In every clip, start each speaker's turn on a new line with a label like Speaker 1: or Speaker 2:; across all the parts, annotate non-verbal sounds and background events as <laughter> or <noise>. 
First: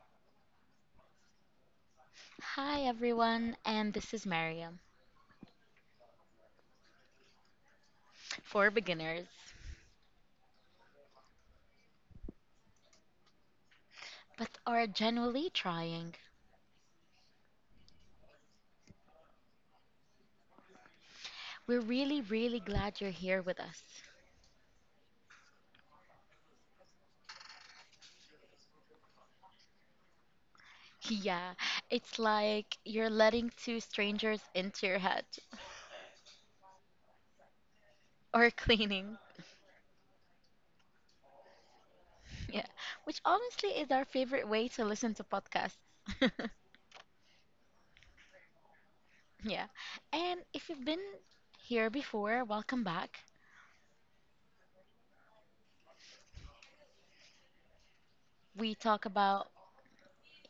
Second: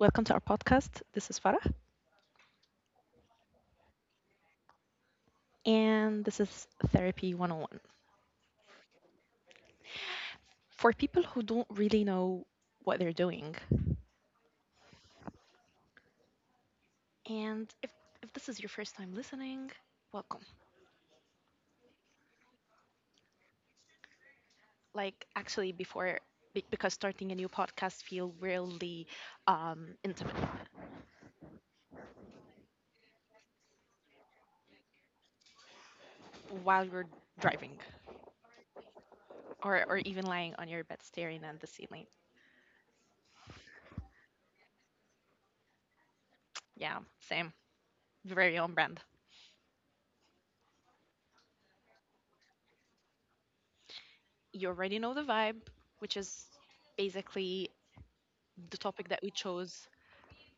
Speaker 1: Welcome to our podcast. This is Farah,
Speaker 2: Hi everyone, and this is Mariam
Speaker 1: and this is Therapy 101
Speaker 2: for beginners,
Speaker 1: for people who don't really know what they're doing.
Speaker 2: but are genuinely trying.
Speaker 1: And if this is your first time listening, welcome.
Speaker 2: We're really, really glad you're here with us. <laughs>
Speaker 1: Like, actually, because starting a new podcast feel really intimate
Speaker 2: Yeah, it's like you're letting two strangers into your head
Speaker 1: while you're driving
Speaker 2: or <laughs> cleaning.
Speaker 1: or even lying on your bed staring at the ceiling.
Speaker 2: Yeah, which honestly is our favorite way to listen to podcasts.
Speaker 1: Yeah, same. Very on brand.
Speaker 2: <laughs> yeah, and if you've been here before, welcome back.
Speaker 1: You already know the vibe, which is basically the
Speaker 2: We
Speaker 1: topic
Speaker 2: talk
Speaker 1: that we
Speaker 2: about,
Speaker 1: chose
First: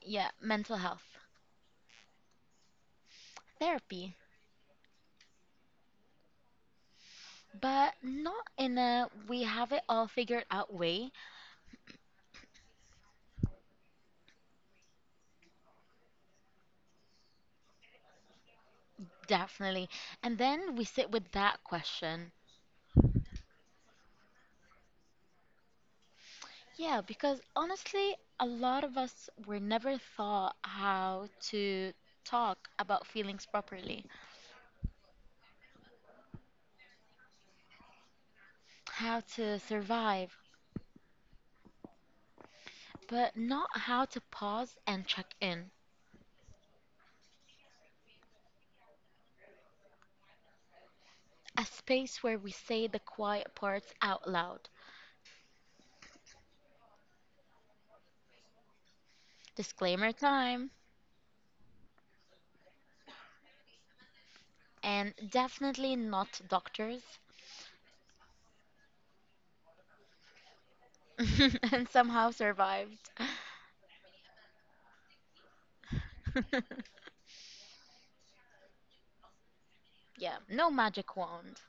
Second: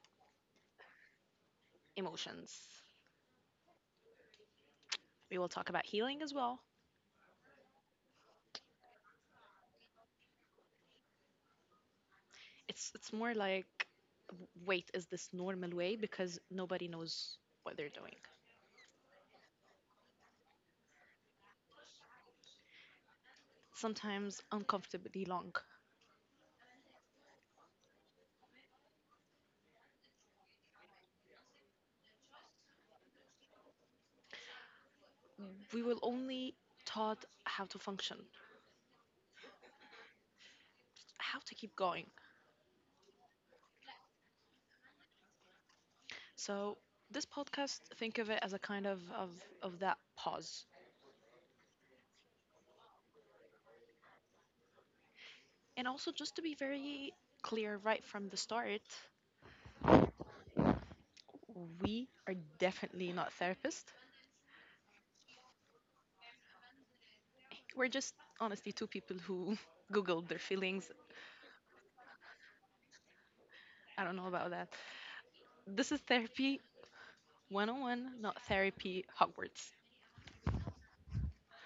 Speaker 2: yeah, mental health,
Speaker 1: emotions.
Speaker 2: therapy,
Speaker 1: We will talk about healing as well.
Speaker 2: but not in a we have it all figured out way,
Speaker 1: It's more like wait, is this normal way because nobody knows what they're doing.
Speaker 2: definitely. And then we sit with that question.
Speaker 1: Sometimes uncomfortably long.
Speaker 2: Yeah, because honestly, a lot of us were never taught how to talk about feelings properly,
Speaker 1: We will only taught how to function,
Speaker 2: how to survive,
Speaker 1: how to keep going.
Speaker 2: but not how to pause and check in.
Speaker 1: So this podcast, think of it as a kind of that pause.
Speaker 2: A space where we say the quiet parts out loud.
Speaker 1: And also just to be very clear right from the start,
Speaker 2: Disclaimer time.
Speaker 1: we are definitely not therapists.
Speaker 2: And definitely not doctors.
Speaker 1: We're just honestly two people who <laughs> googled their feelings.
Speaker 2: <laughs> and somehow survived.
Speaker 1: I don't know about that. This is therapy
Speaker 2: <laughs>
Speaker 1: 101, not therapy Hogwarts.
Speaker 2: Yeah, no magic wand,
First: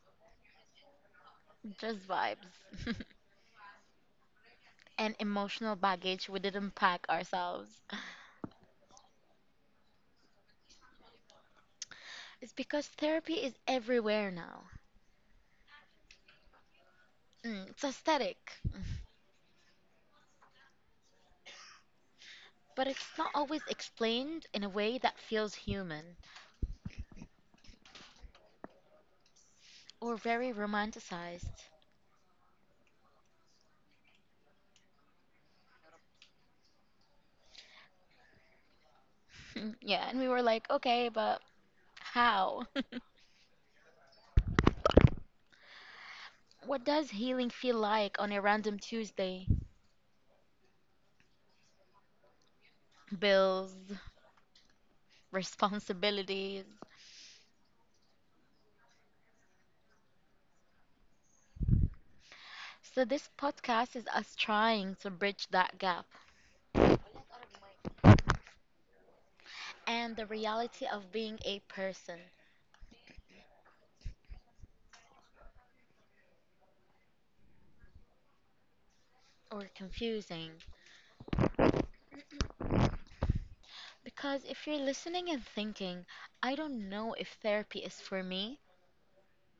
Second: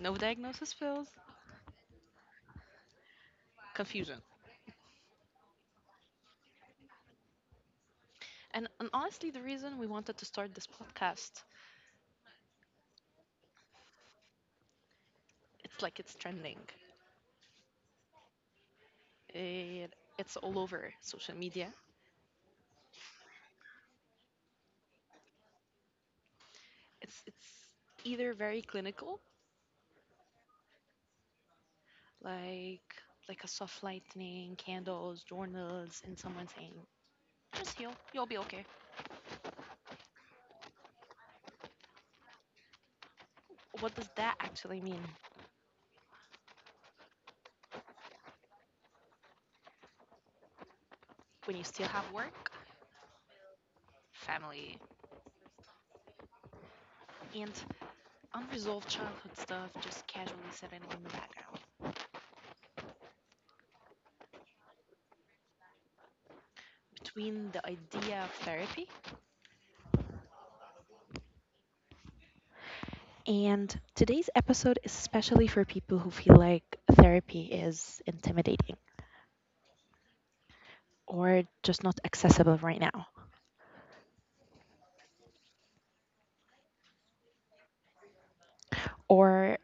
Speaker 1: No diagnosis pills,
Speaker 2: just vibes. <laughs>
Speaker 1: confusion.
Speaker 2: and emotional baggage we didn't pack ourselves.
Speaker 1: And honestly, the reason we wanted to start this podcast,
Speaker 2: It's because therapy is everywhere now.
Speaker 1: it's like it's trending.
Speaker 2: It's aesthetic.
Speaker 1: It's all over social media.
Speaker 2: But it's not always explained in a way that feels human
Speaker 1: It's either very clinical,
Speaker 2: or very romanticized.
Speaker 1: like like a soft lightning, candles, journals, and someone saying, "Just heal, you'll be okay."
Speaker 2: <laughs> yeah, and we were like, okay, but how? <laughs>
Speaker 1: What does that actually mean
Speaker 2: what does healing feel like on a random Tuesday?
Speaker 1: when you still have work,
Speaker 2: Bills,
Speaker 1: family,
Speaker 2: responsibilities.
Speaker 1: and unresolved childhood stuff just casually sitting in the background
Speaker 2: So, this podcast is us trying to bridge that gap
Speaker 1: between the idea of therapy.
Speaker 2: and the reality of being a person
Speaker 1: And today's episode is especially for people who feel like therapy is intimidating
Speaker 2: or confusing.
Speaker 1: or just not accessible right now.
Speaker 2: Because if you're listening and thinking, I don't know if therapy is for me,
Speaker 1: Or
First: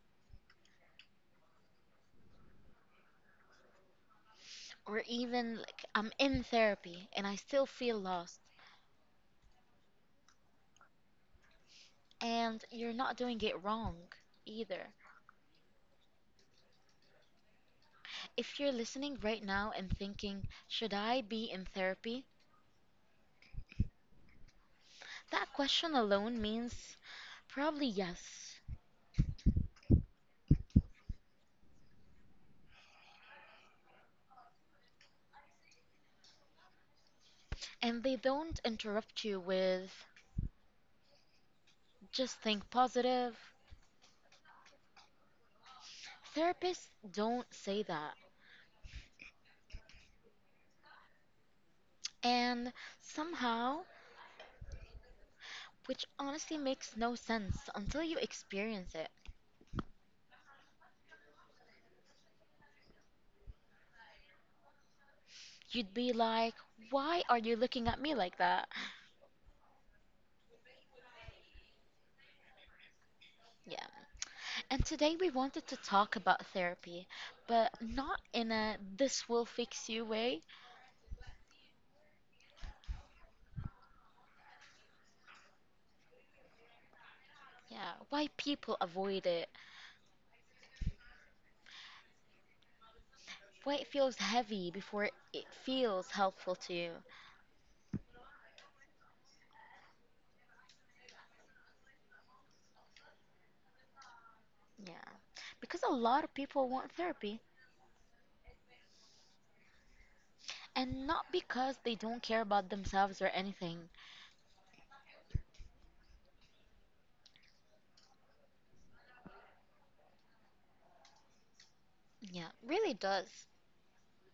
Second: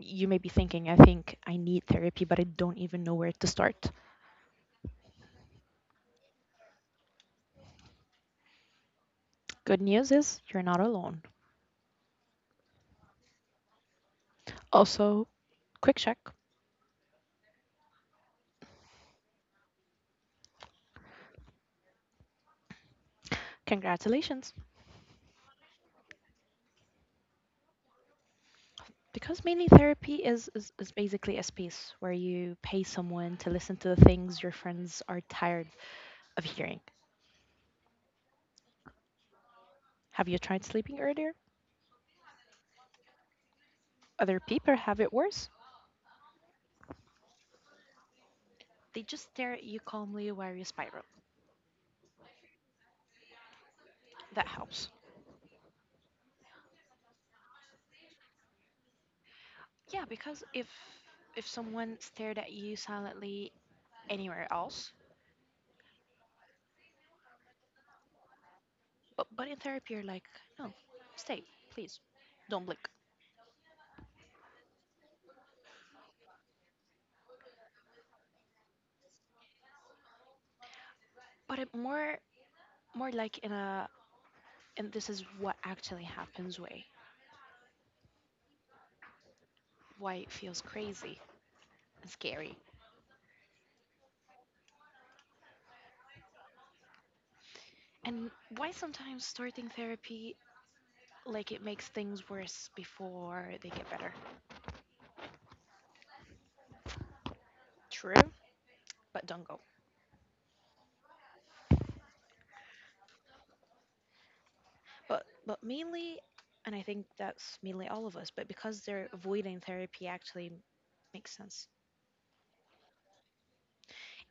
Speaker 1: you may be thinking, I think I need therapy, but I don't even know where to start.
Speaker 2: or even like I'm in therapy and I still feel lost,
Speaker 1: Good news is you're not alone.
Speaker 2: and you're not doing it wrong either.
Speaker 1: Also, quick check.
Speaker 2: If you're listening right now and thinking, should I be in therapy?
Speaker 1: Congratulations.
Speaker 2: That question alone means probably yes.
Speaker 1: Because mainly therapy is basically a space where you pay someone to listen to the things your friends are tired of hearing.
Speaker 2: And they don't interrupt you with
Speaker 1: Have you tried sleeping earlier?
Speaker 2: just think positive.
Speaker 1: Other people have it worse.
Speaker 2: Therapists don't say that.
Speaker 1: They just stare at you calmly while you spiral.
Speaker 2: And somehow,
Speaker 1: That helps.
Speaker 2: which honestly makes no sense until you experience it.
Speaker 1: Yeah, because if someone stared at you silently anywhere else,
Speaker 2: You'd be like, why are you looking at me like that?
Speaker 1: but in therapy you're like, no, stay, please, don't blink.
Speaker 2: Yeah. And today we wanted to talk about therapy, but not in a this will fix you way.
Speaker 1: But it more like in a and this is what actually happens way
Speaker 2: Yeah, why people avoid it,
Speaker 1: why it feels crazy scary.
Speaker 2: why it feels heavy before it feels helpful to you.
Speaker 1: And why sometimes starting therapy like it makes things worse before they get better.
Speaker 2: Yeah, because a lot of people want therapy,
Speaker 1: True. But don't go.
Speaker 2: and not because they don't care about themselves or anything.
Speaker 1: But mainly, and I think that's mainly all of us, but because they're avoiding therapy actually makes sense.
Speaker 2: Yeah, really does.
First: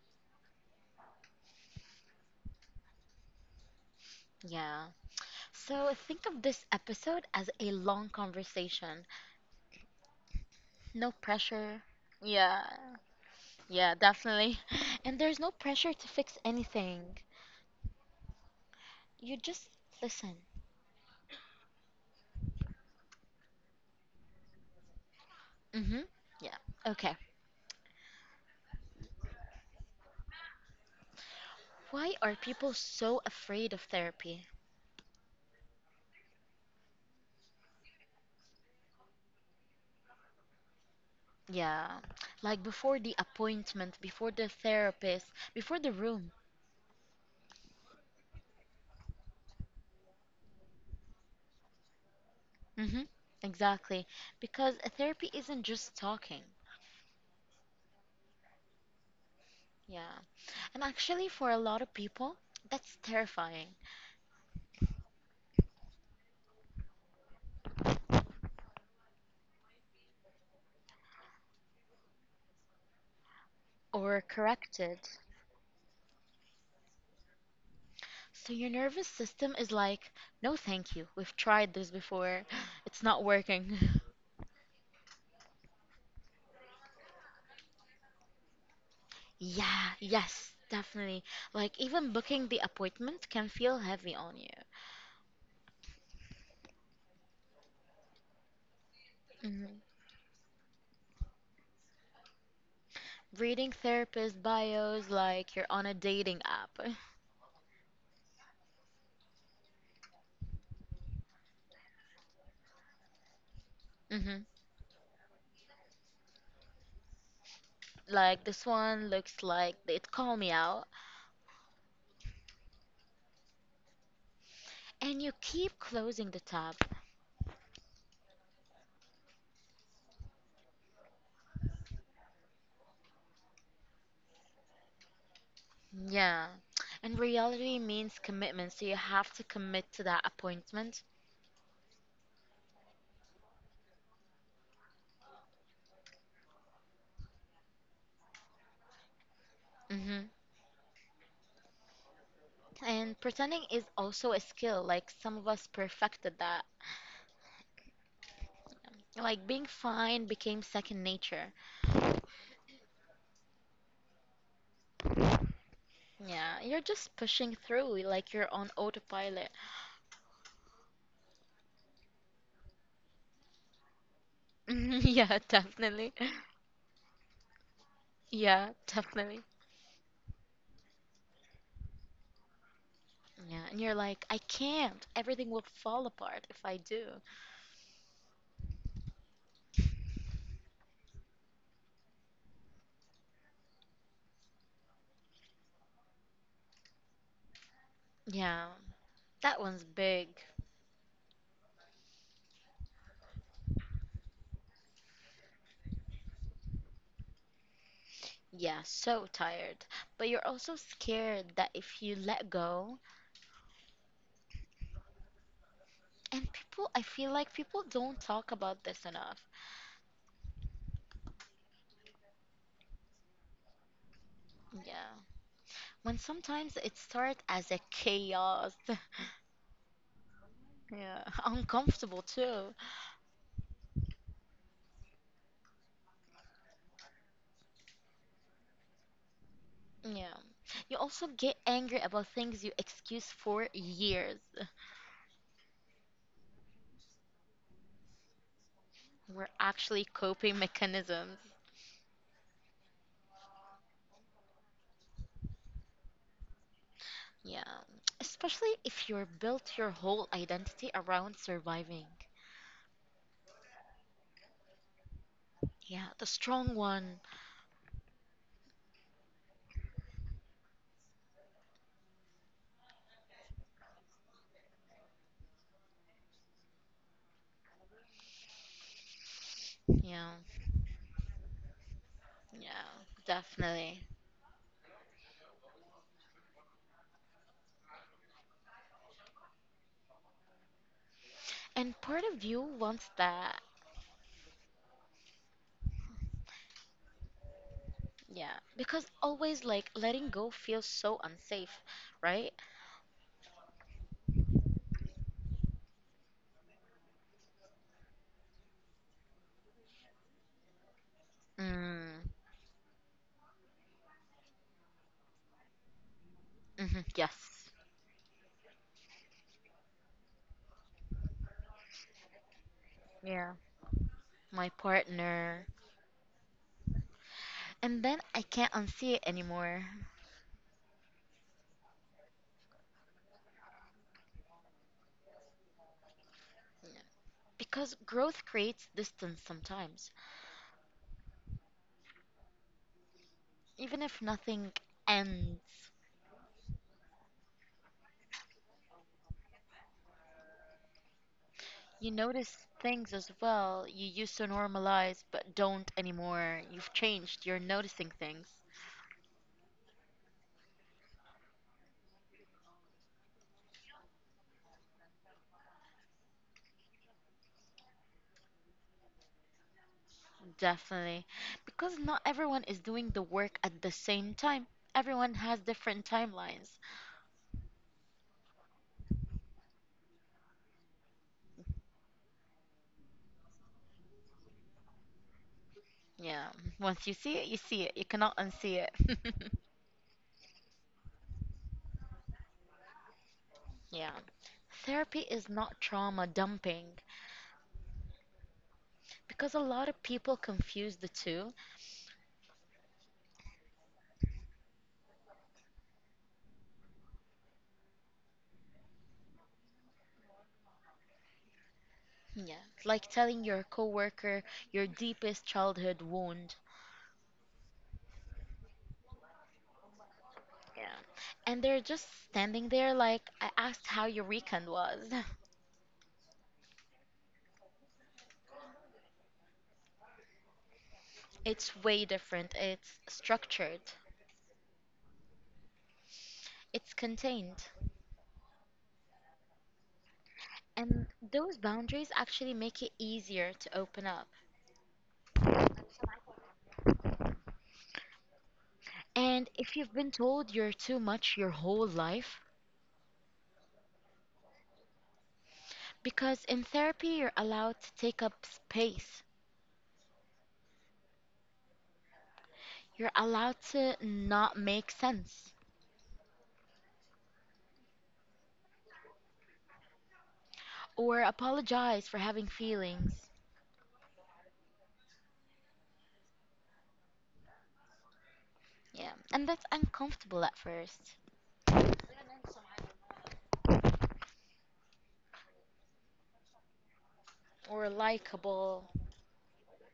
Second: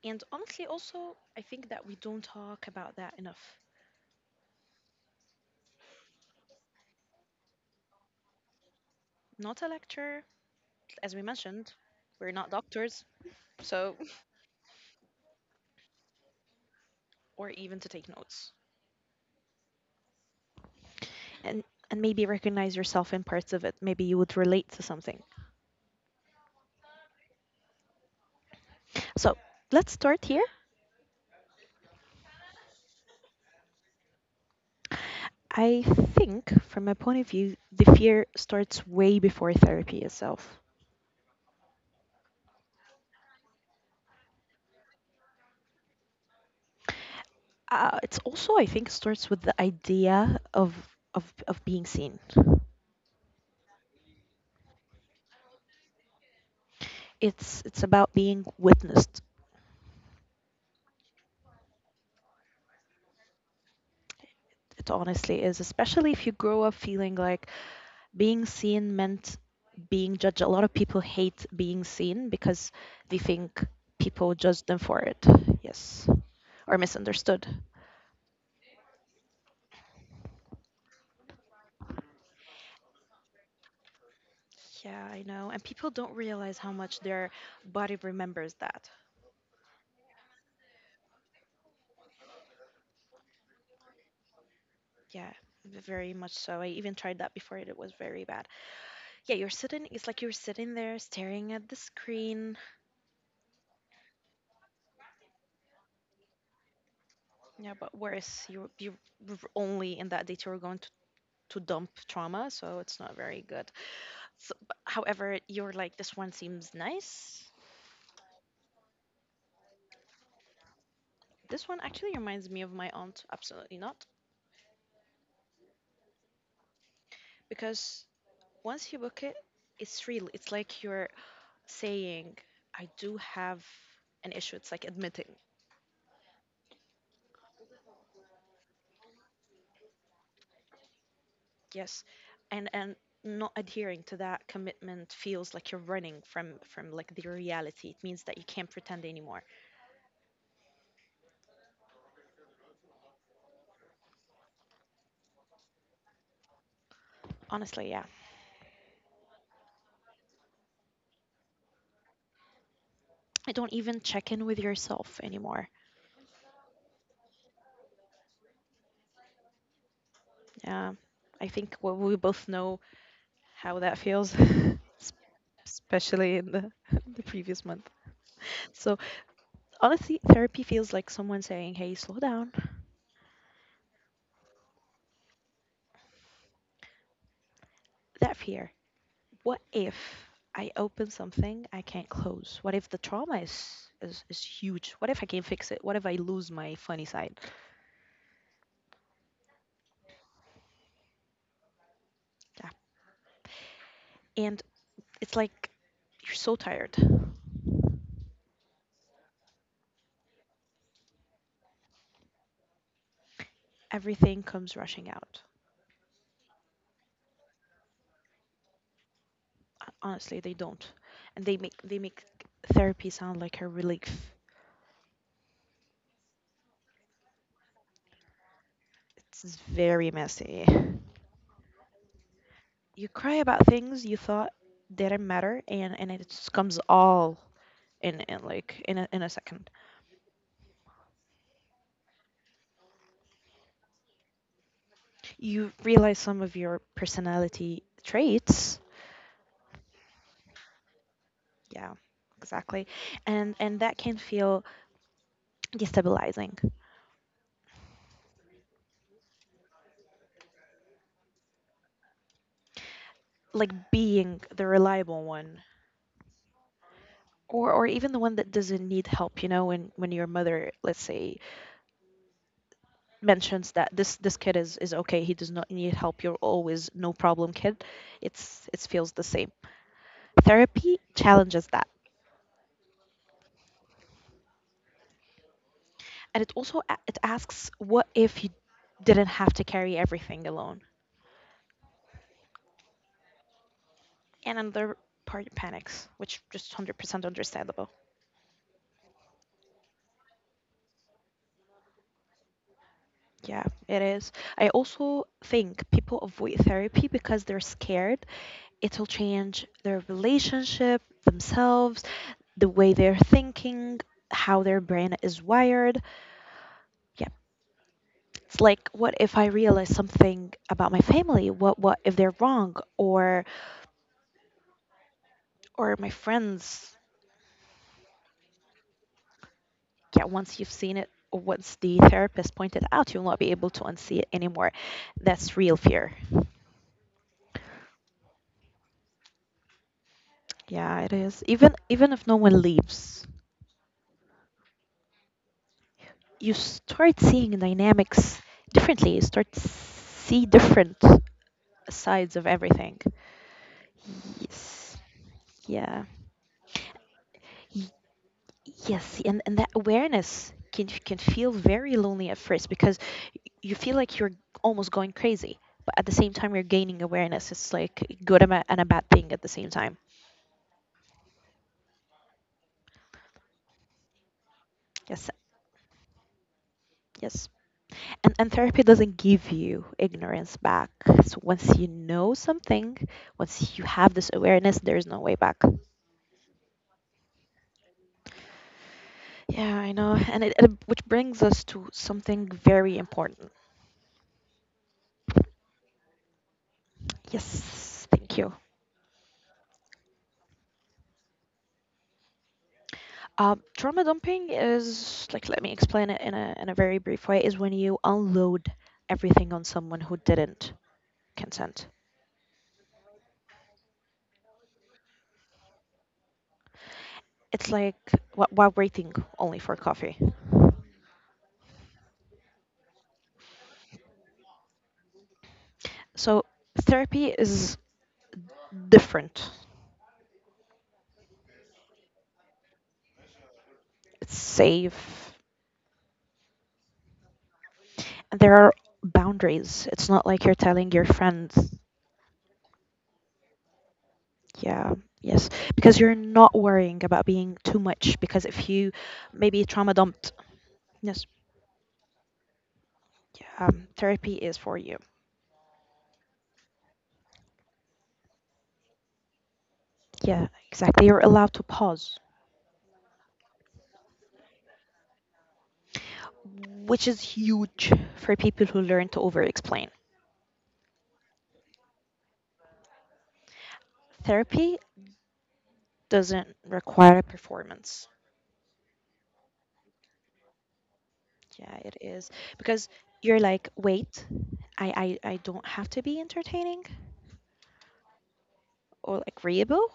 Speaker 1: And honestly also I think that we don't talk about that enough.
Speaker 2: Yeah. So think of this episode as a long conversation.
Speaker 1: Not a lecture,
Speaker 2: No
Speaker 1: as we mentioned,
Speaker 2: pressure,
Speaker 1: we're not
Speaker 2: Yeah,
Speaker 1: doctors,
Speaker 2: yeah,
Speaker 1: so
Speaker 2: definitely. <laughs> and there's no pressure to fix anything.
Speaker 1: <laughs> or even to take notes.
Speaker 2: You just listen.
Speaker 1: And and maybe recognize yourself in parts of it. Maybe you would relate to something.
Speaker 2: Mm-hmm. Yeah, okay.
Speaker 1: So let's start here.
Speaker 2: Why are people so afraid of therapy?
Speaker 1: I think, from my point of view, the fear starts way before therapy itself.
Speaker 2: Yeah. Like before the appointment, before the therapist, before the room.
Speaker 1: It's also, I think, starts with the idea of being seen.
Speaker 2: Mm-hmm. Exactly. Because therapy isn't just talking.
Speaker 1: It's about being witnessed.
Speaker 2: Yeah. And actually, for a lot of people, that's terrifying.
Speaker 1: It honestly is, especially if you grow up feeling like being seen meant being judged. A lot of people hate being seen because they think
Speaker 2: Or
Speaker 1: people judge them for
Speaker 2: corrected.
Speaker 1: it. Yes, or misunderstood.
Speaker 2: So your nervous system is like, no, thank you. We've tried this before. <gasps> It's not working. <laughs>
Speaker 1: Yeah, I know. And people don't realize how much their body remembers that.
Speaker 2: Yeah, yes, definitely. Like even booking the appointment can feel heavy on you.
Speaker 1: Yeah, very much so. I even tried that before and it was very bad. Yeah, you're
Speaker 2: hmm
Speaker 1: sitting, it's like you're sitting there staring at the screen.
Speaker 2: Reading therapist bios like you're on a dating app.
Speaker 1: Yeah, but worse, only in that date you were going to dump trauma, so it's not very good.
Speaker 2: <laughs> hmm
Speaker 1: So, but, however, you're like this one seems nice.
Speaker 2: Like this one looks like it called me out,
Speaker 1: This one actually reminds me of my aunt. Absolutely not,
Speaker 2: and you keep closing the tab.
Speaker 1: because once you book it, it's real. It's like you're saying, I do have an issue. It's like admitting.
Speaker 2: Yeah, and reality means commitment, so you have to commit to that appointment.
Speaker 1: Yes, and not adhering to that commitment feels like you're running from like the reality. It means that you can't pretend anymore.
Speaker 2: hmm And pretending is also a skill. Like some of us perfected that.
Speaker 1: Honestly, yeah,
Speaker 2: Like being fine became second nature.
Speaker 1: I don't even check in with yourself anymore.
Speaker 2: Yeah, you're just pushing through like you're on autopilot. <laughs>
Speaker 1: Yeah, I think we both know how that feels, <laughs>
Speaker 2: Yeah, definitely.
Speaker 1: especially in the <laughs> the previous month.
Speaker 2: Yeah,
Speaker 1: So
Speaker 2: definitely.
Speaker 1: honestly, therapy feels like someone saying, "Hey, slow down."
Speaker 2: Yeah, and you're like, I can't. Everything will fall apart if I do.
Speaker 1: That fear. What if I open something I can't close? What if the trauma is huge? What if I can't fix it? What if I lose my funny side?
Speaker 2: Yeah, that one's big.
Speaker 1: Yeah. And it's like you're so tired.
Speaker 2: Yeah, so tired. But you're also scared that if you let go,
Speaker 1: Everything comes rushing out.
Speaker 2: and people, I feel like people don't talk about this enough.
Speaker 1: Honestly, they don't. And they make therapy sound like a relief.
Speaker 2: Yeah. When sometimes it starts as a chaos. <laughs>
Speaker 1: It's very messy.
Speaker 2: Yeah, uncomfortable too.
Speaker 1: You cry about things you thought didn't matter, and it just comes all in like in a second.
Speaker 2: Yeah. You also get angry about things you excuse for years.
Speaker 1: You realize some of your personality traits,
Speaker 2: We're actually coping mechanisms.
Speaker 1: yeah exactly, and that can feel destabilizing,
Speaker 2: Yeah. Especially if you're built your whole identity around surviving.
Speaker 1: like being the reliable one,
Speaker 2: Yeah, the strong one.
Speaker 1: or even the one that doesn't need help, you know, when your mother, let's say, mentions that this kid is okay, he does not need help, you're always no problem kid, it's it feels the same.
Speaker 2: Yeah,
Speaker 1: Therapy challenges that,
Speaker 2: yeah, definitely.
Speaker 1: and it also it asks what if you didn't have to carry everything alone,
Speaker 2: And part of you wants that.
Speaker 1: and another party panics, which just 100% understandable.
Speaker 2: Yeah, because always like letting go feels so unsafe, right?
Speaker 1: Yeah, it is. I also think people avoid therapy because they're scared it'll change their relationship, themselves,
Speaker 2: Mm.
Speaker 1: the way they're thinking, how their brain is wired.
Speaker 2: Mhm,
Speaker 1: Yeah,
Speaker 2: yes.
Speaker 1: it's like what if I realize something about my family? What if they're wrong
Speaker 2: Yeah. My partner.
Speaker 1: or my friends?
Speaker 2: And then I can't unsee it anymore.
Speaker 1: Yeah, once you've seen it or once the therapist pointed out, you'll not be able to unsee it anymore. That's real fear.
Speaker 2: Because growth creates distance sometimes.
Speaker 1: Yeah, it is. Even if no one leaves,
Speaker 2: Even if nothing ends,
Speaker 1: you start seeing dynamics differently. You start see different
Speaker 2: you
Speaker 1: sides of
Speaker 2: notice
Speaker 1: everything.
Speaker 2: things as well you used to
Speaker 1: Yes.
Speaker 2: normalize but don't
Speaker 1: Yeah.
Speaker 2: anymore. You've changed, you're
Speaker 1: Y-
Speaker 2: noticing things.
Speaker 1: Yes, and that awareness can feel very lonely at first because you feel like you're almost going crazy, but at the same time you're gaining awareness. It's like good and a bad thing at the same time.
Speaker 2: Definitely. Because not everyone is doing the work at the same time.
Speaker 1: Yes.
Speaker 2: Everyone has different timelines.
Speaker 1: Yes. And therapy doesn't give you ignorance back. So once you know something, once you have this awareness, there's no way back.
Speaker 2: Yeah, once you see it, you see it. You cannot unsee it. <laughs>
Speaker 1: Yeah, I know. And it which brings us to something very important.
Speaker 2: Yeah. Therapy is not trauma dumping
Speaker 1: Yes, thank you.
Speaker 2: because a lot of people confuse the two.
Speaker 1: Trauma dumping is like, let me explain it in a very brief way, is when you unload everything on someone who didn't consent.
Speaker 2: Yeah. Like telling your coworker your deepest childhood wound.
Speaker 1: It's like while waiting only for coffee.
Speaker 2: Yeah. And they're just standing there like, I asked how your weekend was. <laughs>
Speaker 1: So therapy is different.
Speaker 2: It's way different. It's structured,
Speaker 1: It's safe.
Speaker 2: it's contained.
Speaker 1: There are boundaries. It's not like you're telling your
Speaker 2: And
Speaker 1: friends,
Speaker 2: those boundaries actually make it easier to open up.
Speaker 1: yeah, yes, because you're not worrying about being too much. Because if you
Speaker 2: And
Speaker 1: maybe
Speaker 2: if
Speaker 1: trauma
Speaker 2: you've been
Speaker 1: dumped,
Speaker 2: told you're too
Speaker 1: yes,
Speaker 2: much your whole life,
Speaker 1: yeah, therapy is for you.
Speaker 2: because in therapy you're allowed to take up space,
Speaker 1: Yeah, exactly. You're allowed to pause,
Speaker 2: you're allowed to not make sense
Speaker 1: which is huge for people who learn to over explain.
Speaker 2: or apologize for having feelings.
Speaker 1: Therapy doesn't require a performance.
Speaker 2: Yeah, and that's uncomfortable at first
Speaker 1: Yeah, it is. Because you're like, wait, I don't have to be entertaining
Speaker 2: or likable.
Speaker 1: or agreeable.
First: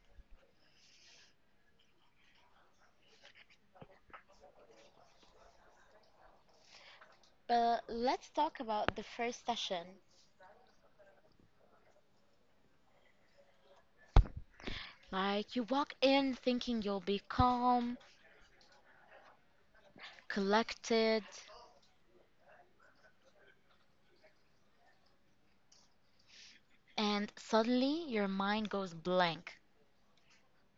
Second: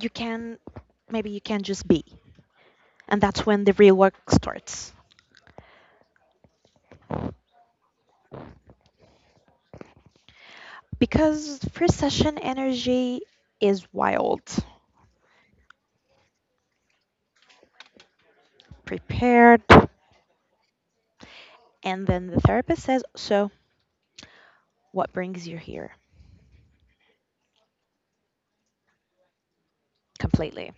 Speaker 1: You can maybe you can just be, and that's when the real work starts
Speaker 2: But let's talk about the first session.
Speaker 1: because first session energy is wild,
Speaker 2: Like, you walk in thinking you'll be calm,
Speaker 1: prepared,
Speaker 2: collected,
Speaker 1: and then the therapist says so what brings you here
Speaker 2: and suddenly your mind goes blank.
Speaker 1: completely,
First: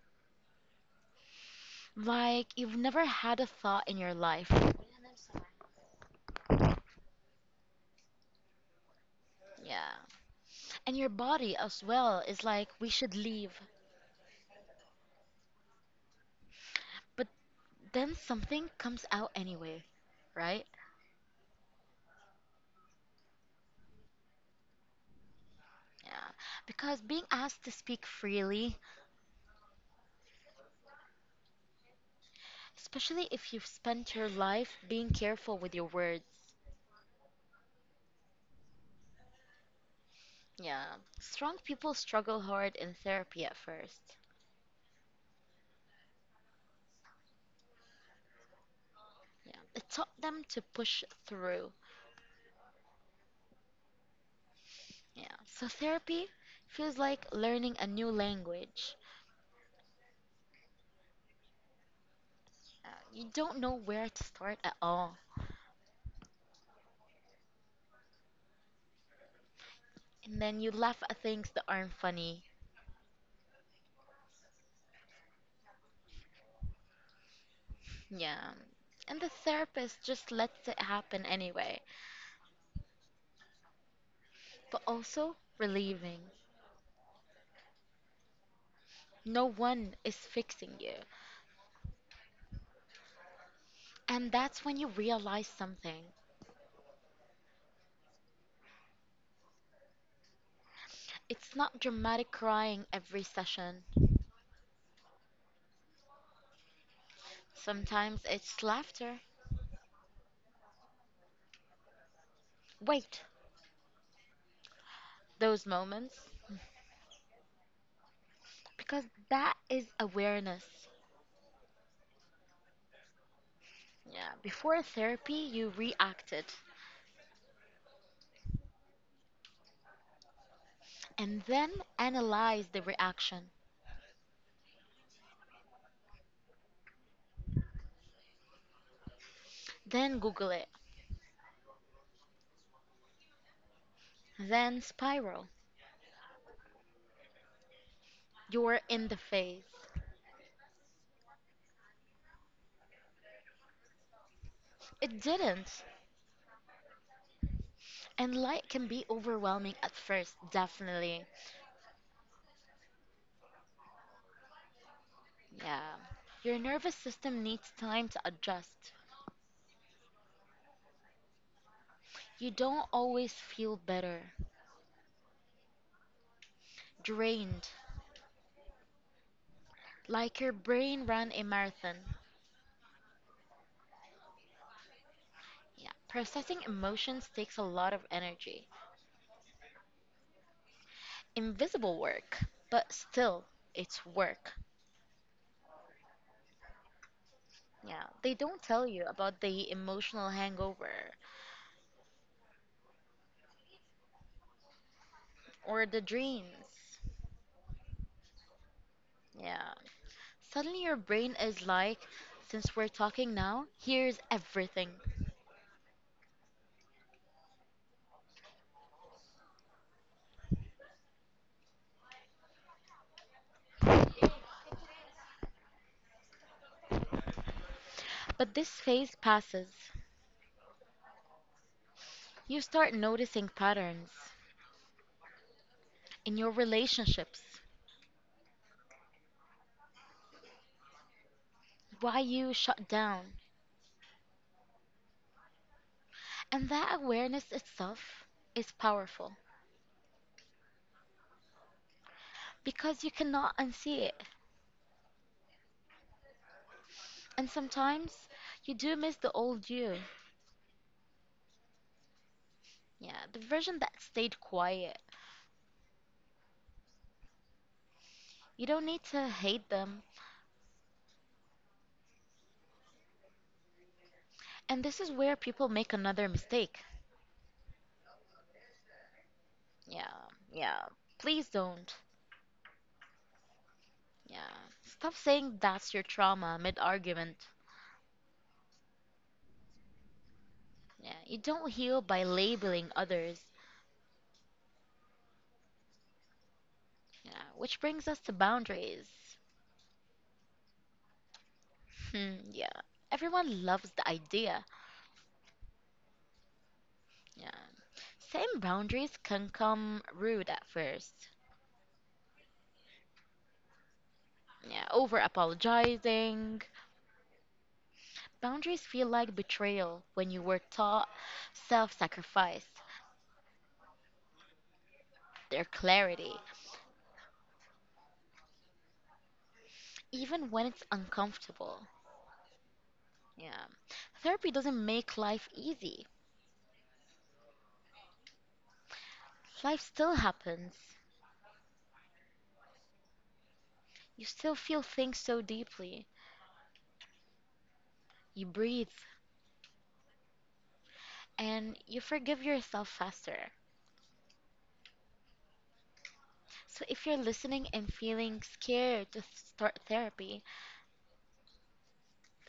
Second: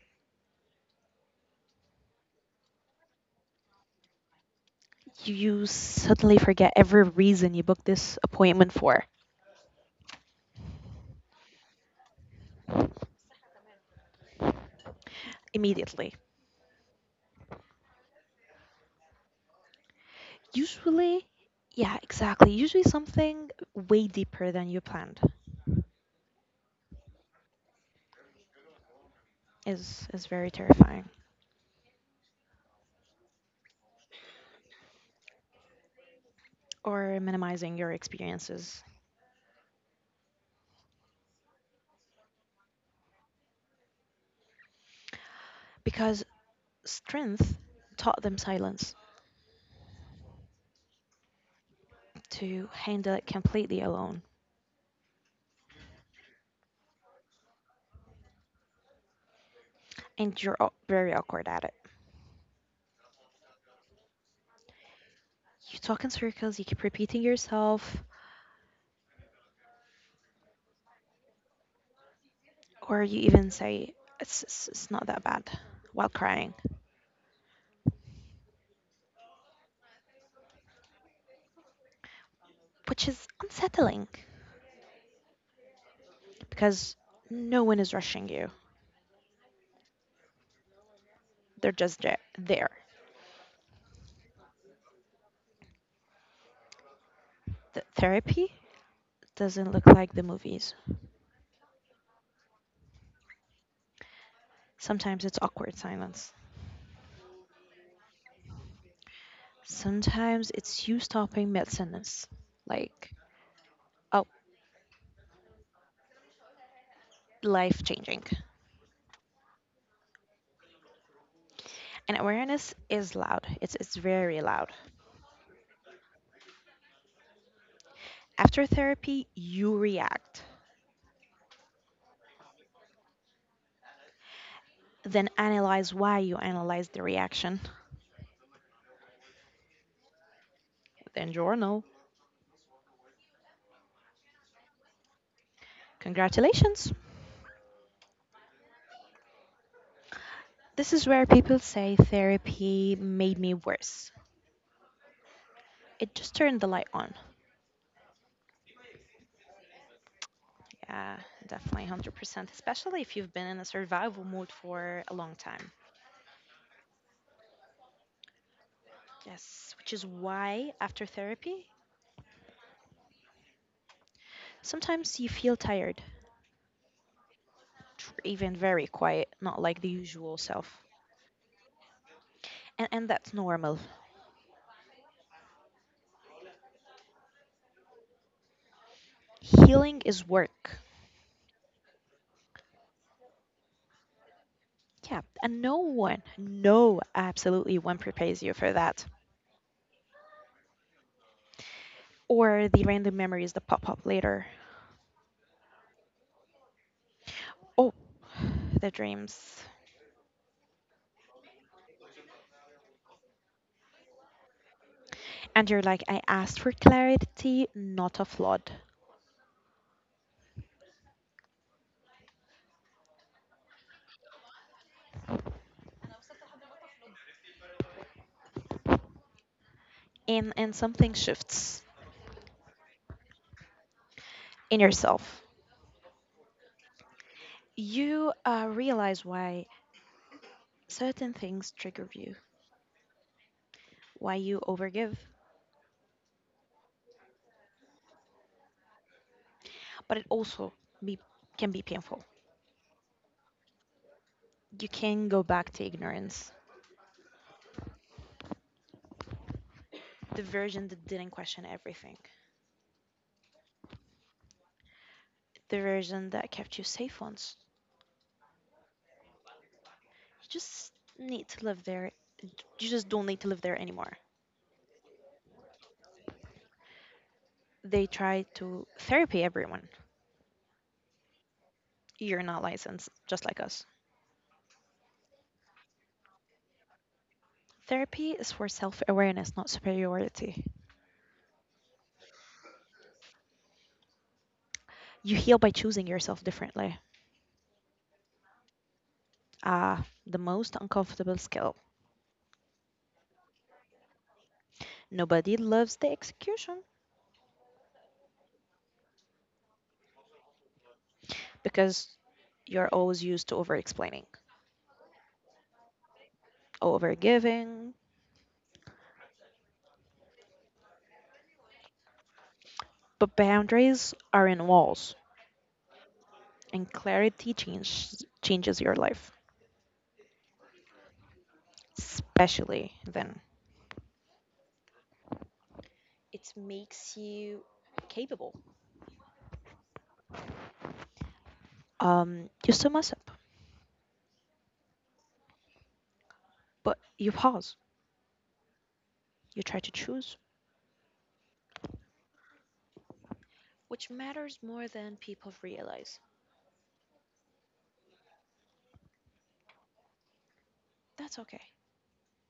Speaker 2: Like, you've never had a thought in your life.
Speaker 1: you suddenly forget every reason you booked this appointment for
Speaker 2: Yeah. And your body as well is like, we should leave.
Speaker 1: immediately,
Speaker 2: But then something comes out anyway, right?
Speaker 1: usually yeah exactly usually something way deeper than you planned
Speaker 2: Yeah, because being asked to speak freely,
Speaker 1: is very terrifying
Speaker 2: especially if you've spent your life being careful with your words.
Speaker 1: or minimizing your experiences
Speaker 2: Yeah, strong people struggle hard in therapy at first.
Speaker 1: because strength taught them silence
Speaker 2: Yeah, it taught them to push through.
Speaker 1: to handle it completely alone.
Speaker 2: Yeah, so therapy feels like learning a new language.
Speaker 1: And you're very awkward at it.
Speaker 2: You don't know where to start at all,
Speaker 1: You talk in circles, you keep repeating yourself,
Speaker 2: and then you laugh at things that aren't funny.
Speaker 1: or you even say, it's not that bad while crying,
Speaker 2: Yeah, and the therapist just lets it happen anyway,
Speaker 1: which is unsettling
Speaker 2: but also relieving.
Speaker 1: because no one is rushing you.
Speaker 2: No one is fixing you.
Speaker 1: They're just there.
Speaker 2: And that's when you realize something.
Speaker 1: The therapy doesn't look like the movies.
Speaker 2: It's not dramatic crying every session.
Speaker 1: Sometimes it's awkward silence.
Speaker 2: Sometimes it's laughter.
Speaker 1: Sometimes it's you stopping mid sentence, like,
Speaker 2: Wait,
Speaker 1: oh,
Speaker 2: those moments.
Speaker 1: life changing.
Speaker 2: Because that is awareness.
Speaker 1: And awareness is loud. It's
Speaker 2: Yeah,
Speaker 1: very loud.
Speaker 2: before therapy, you reacted.
Speaker 1: After therapy, you react,
Speaker 2: And then analyze the reaction.
Speaker 1: then analyze why you analyze the reaction,
Speaker 2: Then Google it.
Speaker 1: then journal.
Speaker 2: Then spiral.
Speaker 1: Congratulations.
Speaker 2: You're in the phase.
Speaker 1: This is where people say therapy made me worse.
Speaker 2: It didn't.
Speaker 1: It just turned the light on.
Speaker 2: And light can be overwhelming at first,
Speaker 1: Yeah,
Speaker 2: definitely.
Speaker 1: definitely 100%, especially if you've been in a survival mode for a long time.
Speaker 2: Yeah. Your nervous system needs time to adjust.
Speaker 1: Yes, which is why after therapy,
Speaker 2: You don't always feel better,
Speaker 1: sometimes you feel tired
Speaker 2: drained,
Speaker 1: or even very quiet, not like the usual
Speaker 2: like your
Speaker 1: self.
Speaker 2: brain ran a marathon.
Speaker 1: And that's normal.
Speaker 2: Yeah. Processing emotions takes a lot of energy.
Speaker 1: Healing is work.
Speaker 2: Invisible work, but still, it's work.
Speaker 1: Yeah, and no one, no, absolutely one
Speaker 2: Yeah. They
Speaker 1: prepares you
Speaker 2: don't
Speaker 1: for
Speaker 2: tell
Speaker 1: that.
Speaker 2: you about the emotional hangover
Speaker 1: Or the random memories that pop up later.
Speaker 2: or the dreams.
Speaker 1: Oh, the dreams.
Speaker 2: Yeah. Suddenly your brain is like, since we're talking now, here's everything.
Speaker 1: And you're like, I asked for clarity, not a flood.
Speaker 2: But this phase passes.
Speaker 1: And something shifts
Speaker 2: You start noticing patterns
Speaker 1: in yourself.
Speaker 2: in your relationships,
Speaker 1: You realize why certain things trigger
Speaker 2: why
Speaker 1: you,
Speaker 2: you shut down.
Speaker 1: why you overgive,
Speaker 2: And that awareness itself is powerful
Speaker 1: but it also be, can be painful.
Speaker 2: because you cannot unsee it.
Speaker 1: You can go back to ignorance,
Speaker 2: And sometimes you do miss the old you.
Speaker 1: the version that didn't question everything,
Speaker 2: Yeah, the version that stayed quiet.
Speaker 1: the version that kept you safe once.
Speaker 2: You don't need to hate them.
Speaker 1: You just need to live there. You just don't need to live there anymore.
Speaker 2: And this is where people make another mistake.
Speaker 1: They try to therapy everyone.
Speaker 2: Yeah, yeah. Please don't.
Speaker 1: You're not licensed, just like us.
Speaker 2: Yeah. Stop saying that's your trauma mid argument.
Speaker 1: Therapy is for self awareness, not superiority.
Speaker 2: Yeah, you don't heal by labeling others.
Speaker 1: You heal by choosing yourself differently.
Speaker 2: Yeah, which brings us to boundaries.
Speaker 1: Ah, the most uncomfortable skill.
Speaker 2: Hmm, yeah. Everyone loves the idea.
Speaker 1: Nobody loves the execution
Speaker 2: Yeah. Same boundaries can come rude at first.
Speaker 1: because you're always used to over explaining,
Speaker 2: Yeah, over apologizing.
Speaker 1: over giving.
Speaker 2: Boundaries feel like betrayal when you were taught self sacrifice,
Speaker 1: But boundaries are in walls,
Speaker 2: their clarity,
Speaker 1: and changes your life.
Speaker 2: even when it's uncomfortable.
Speaker 1: Especially then.
Speaker 2: Yeah. Therapy doesn't make life easy.
Speaker 1: It makes you capable.
Speaker 2: Life still happens.
Speaker 1: You still mess up,
Speaker 2: You still feel things so deeply.
Speaker 1: but you pause.
Speaker 2: You breathe
Speaker 1: You try to choose,
Speaker 2: and you forgive yourself faster.
Speaker 1: which matters more than people realize.
Speaker 2: So, if you're listening and feeling scared to start therapy,
Speaker 1: That's okay.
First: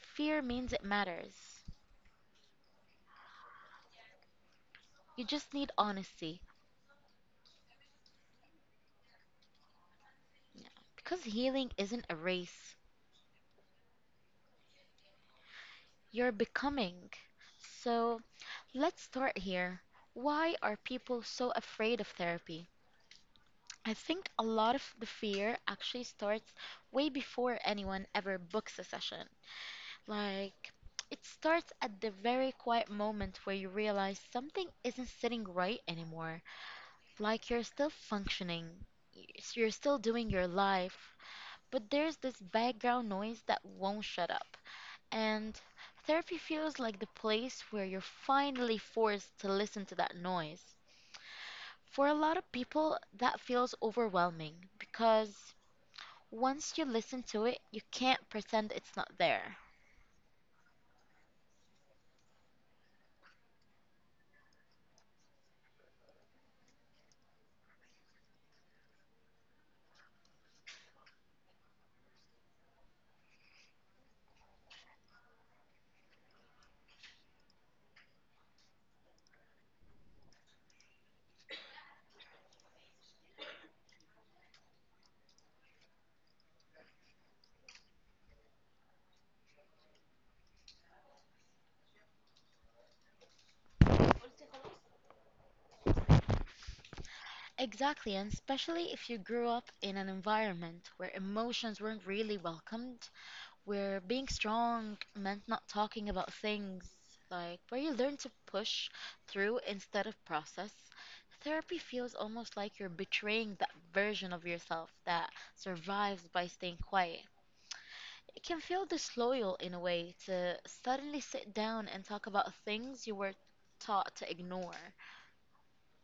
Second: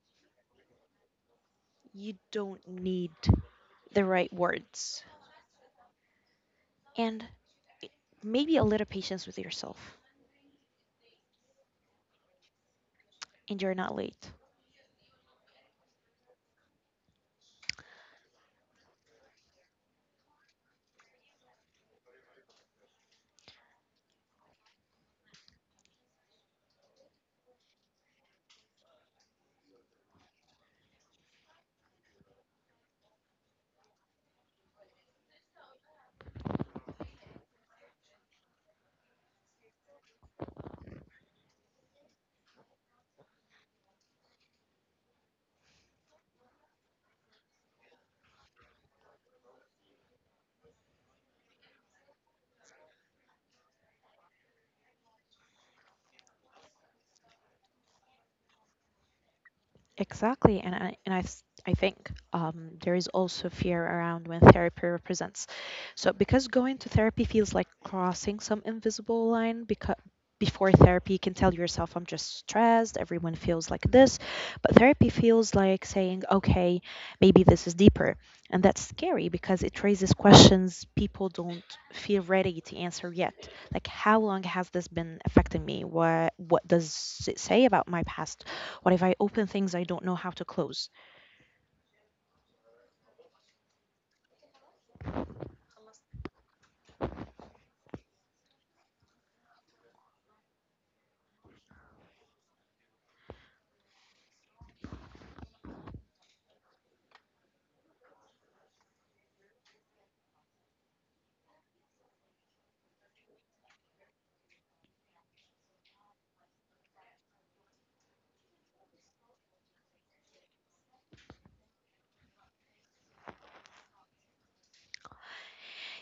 Speaker 2: fear means it matters.
Speaker 1: You don't need the right words.
Speaker 2: You just need honesty.
Speaker 1: And maybe a little patience with yourself,
Speaker 2: Yeah. Because healing isn't a race,
Speaker 1: and you're not late.
Speaker 2: you're becoming. So, let's start here. Why are people so afraid of therapy? I think a lot of the fear actually starts way before anyone ever books a session. Like, it starts at the very quiet moment where you realize something isn't sitting right anymore. Like you're still functioning, y- you're still doing your life, but there's this background noise that won't shut up. And therapy feels like the place where you're finally forced to listen to that noise. For a lot of people, that feels overwhelming because once you listen to it, you can't pretend it's not there.
Speaker 1: Exactly, and I think there is also fear around when therapy represents. So because going to therapy feels like crossing some invisible line, because before therapy you can tell yourself I'm just stressed, everyone feels like this, but therapy feels like saying, okay, maybe this is deeper, and that's scary because it raises questions people don't feel ready to answer yet. Like how long has this been affecting me? What does it say about my past? What if I open things I don't know how to close?
Speaker 2: Exactly, and especially if you grew up in an environment where emotions weren't really welcomed, where being strong meant not talking about things, like where you learn to push through instead of process. Therapy feels almost like you're betraying that version of yourself that survives by staying quiet. It can feel disloyal in a way to suddenly sit down and talk about things you were taught to ignore.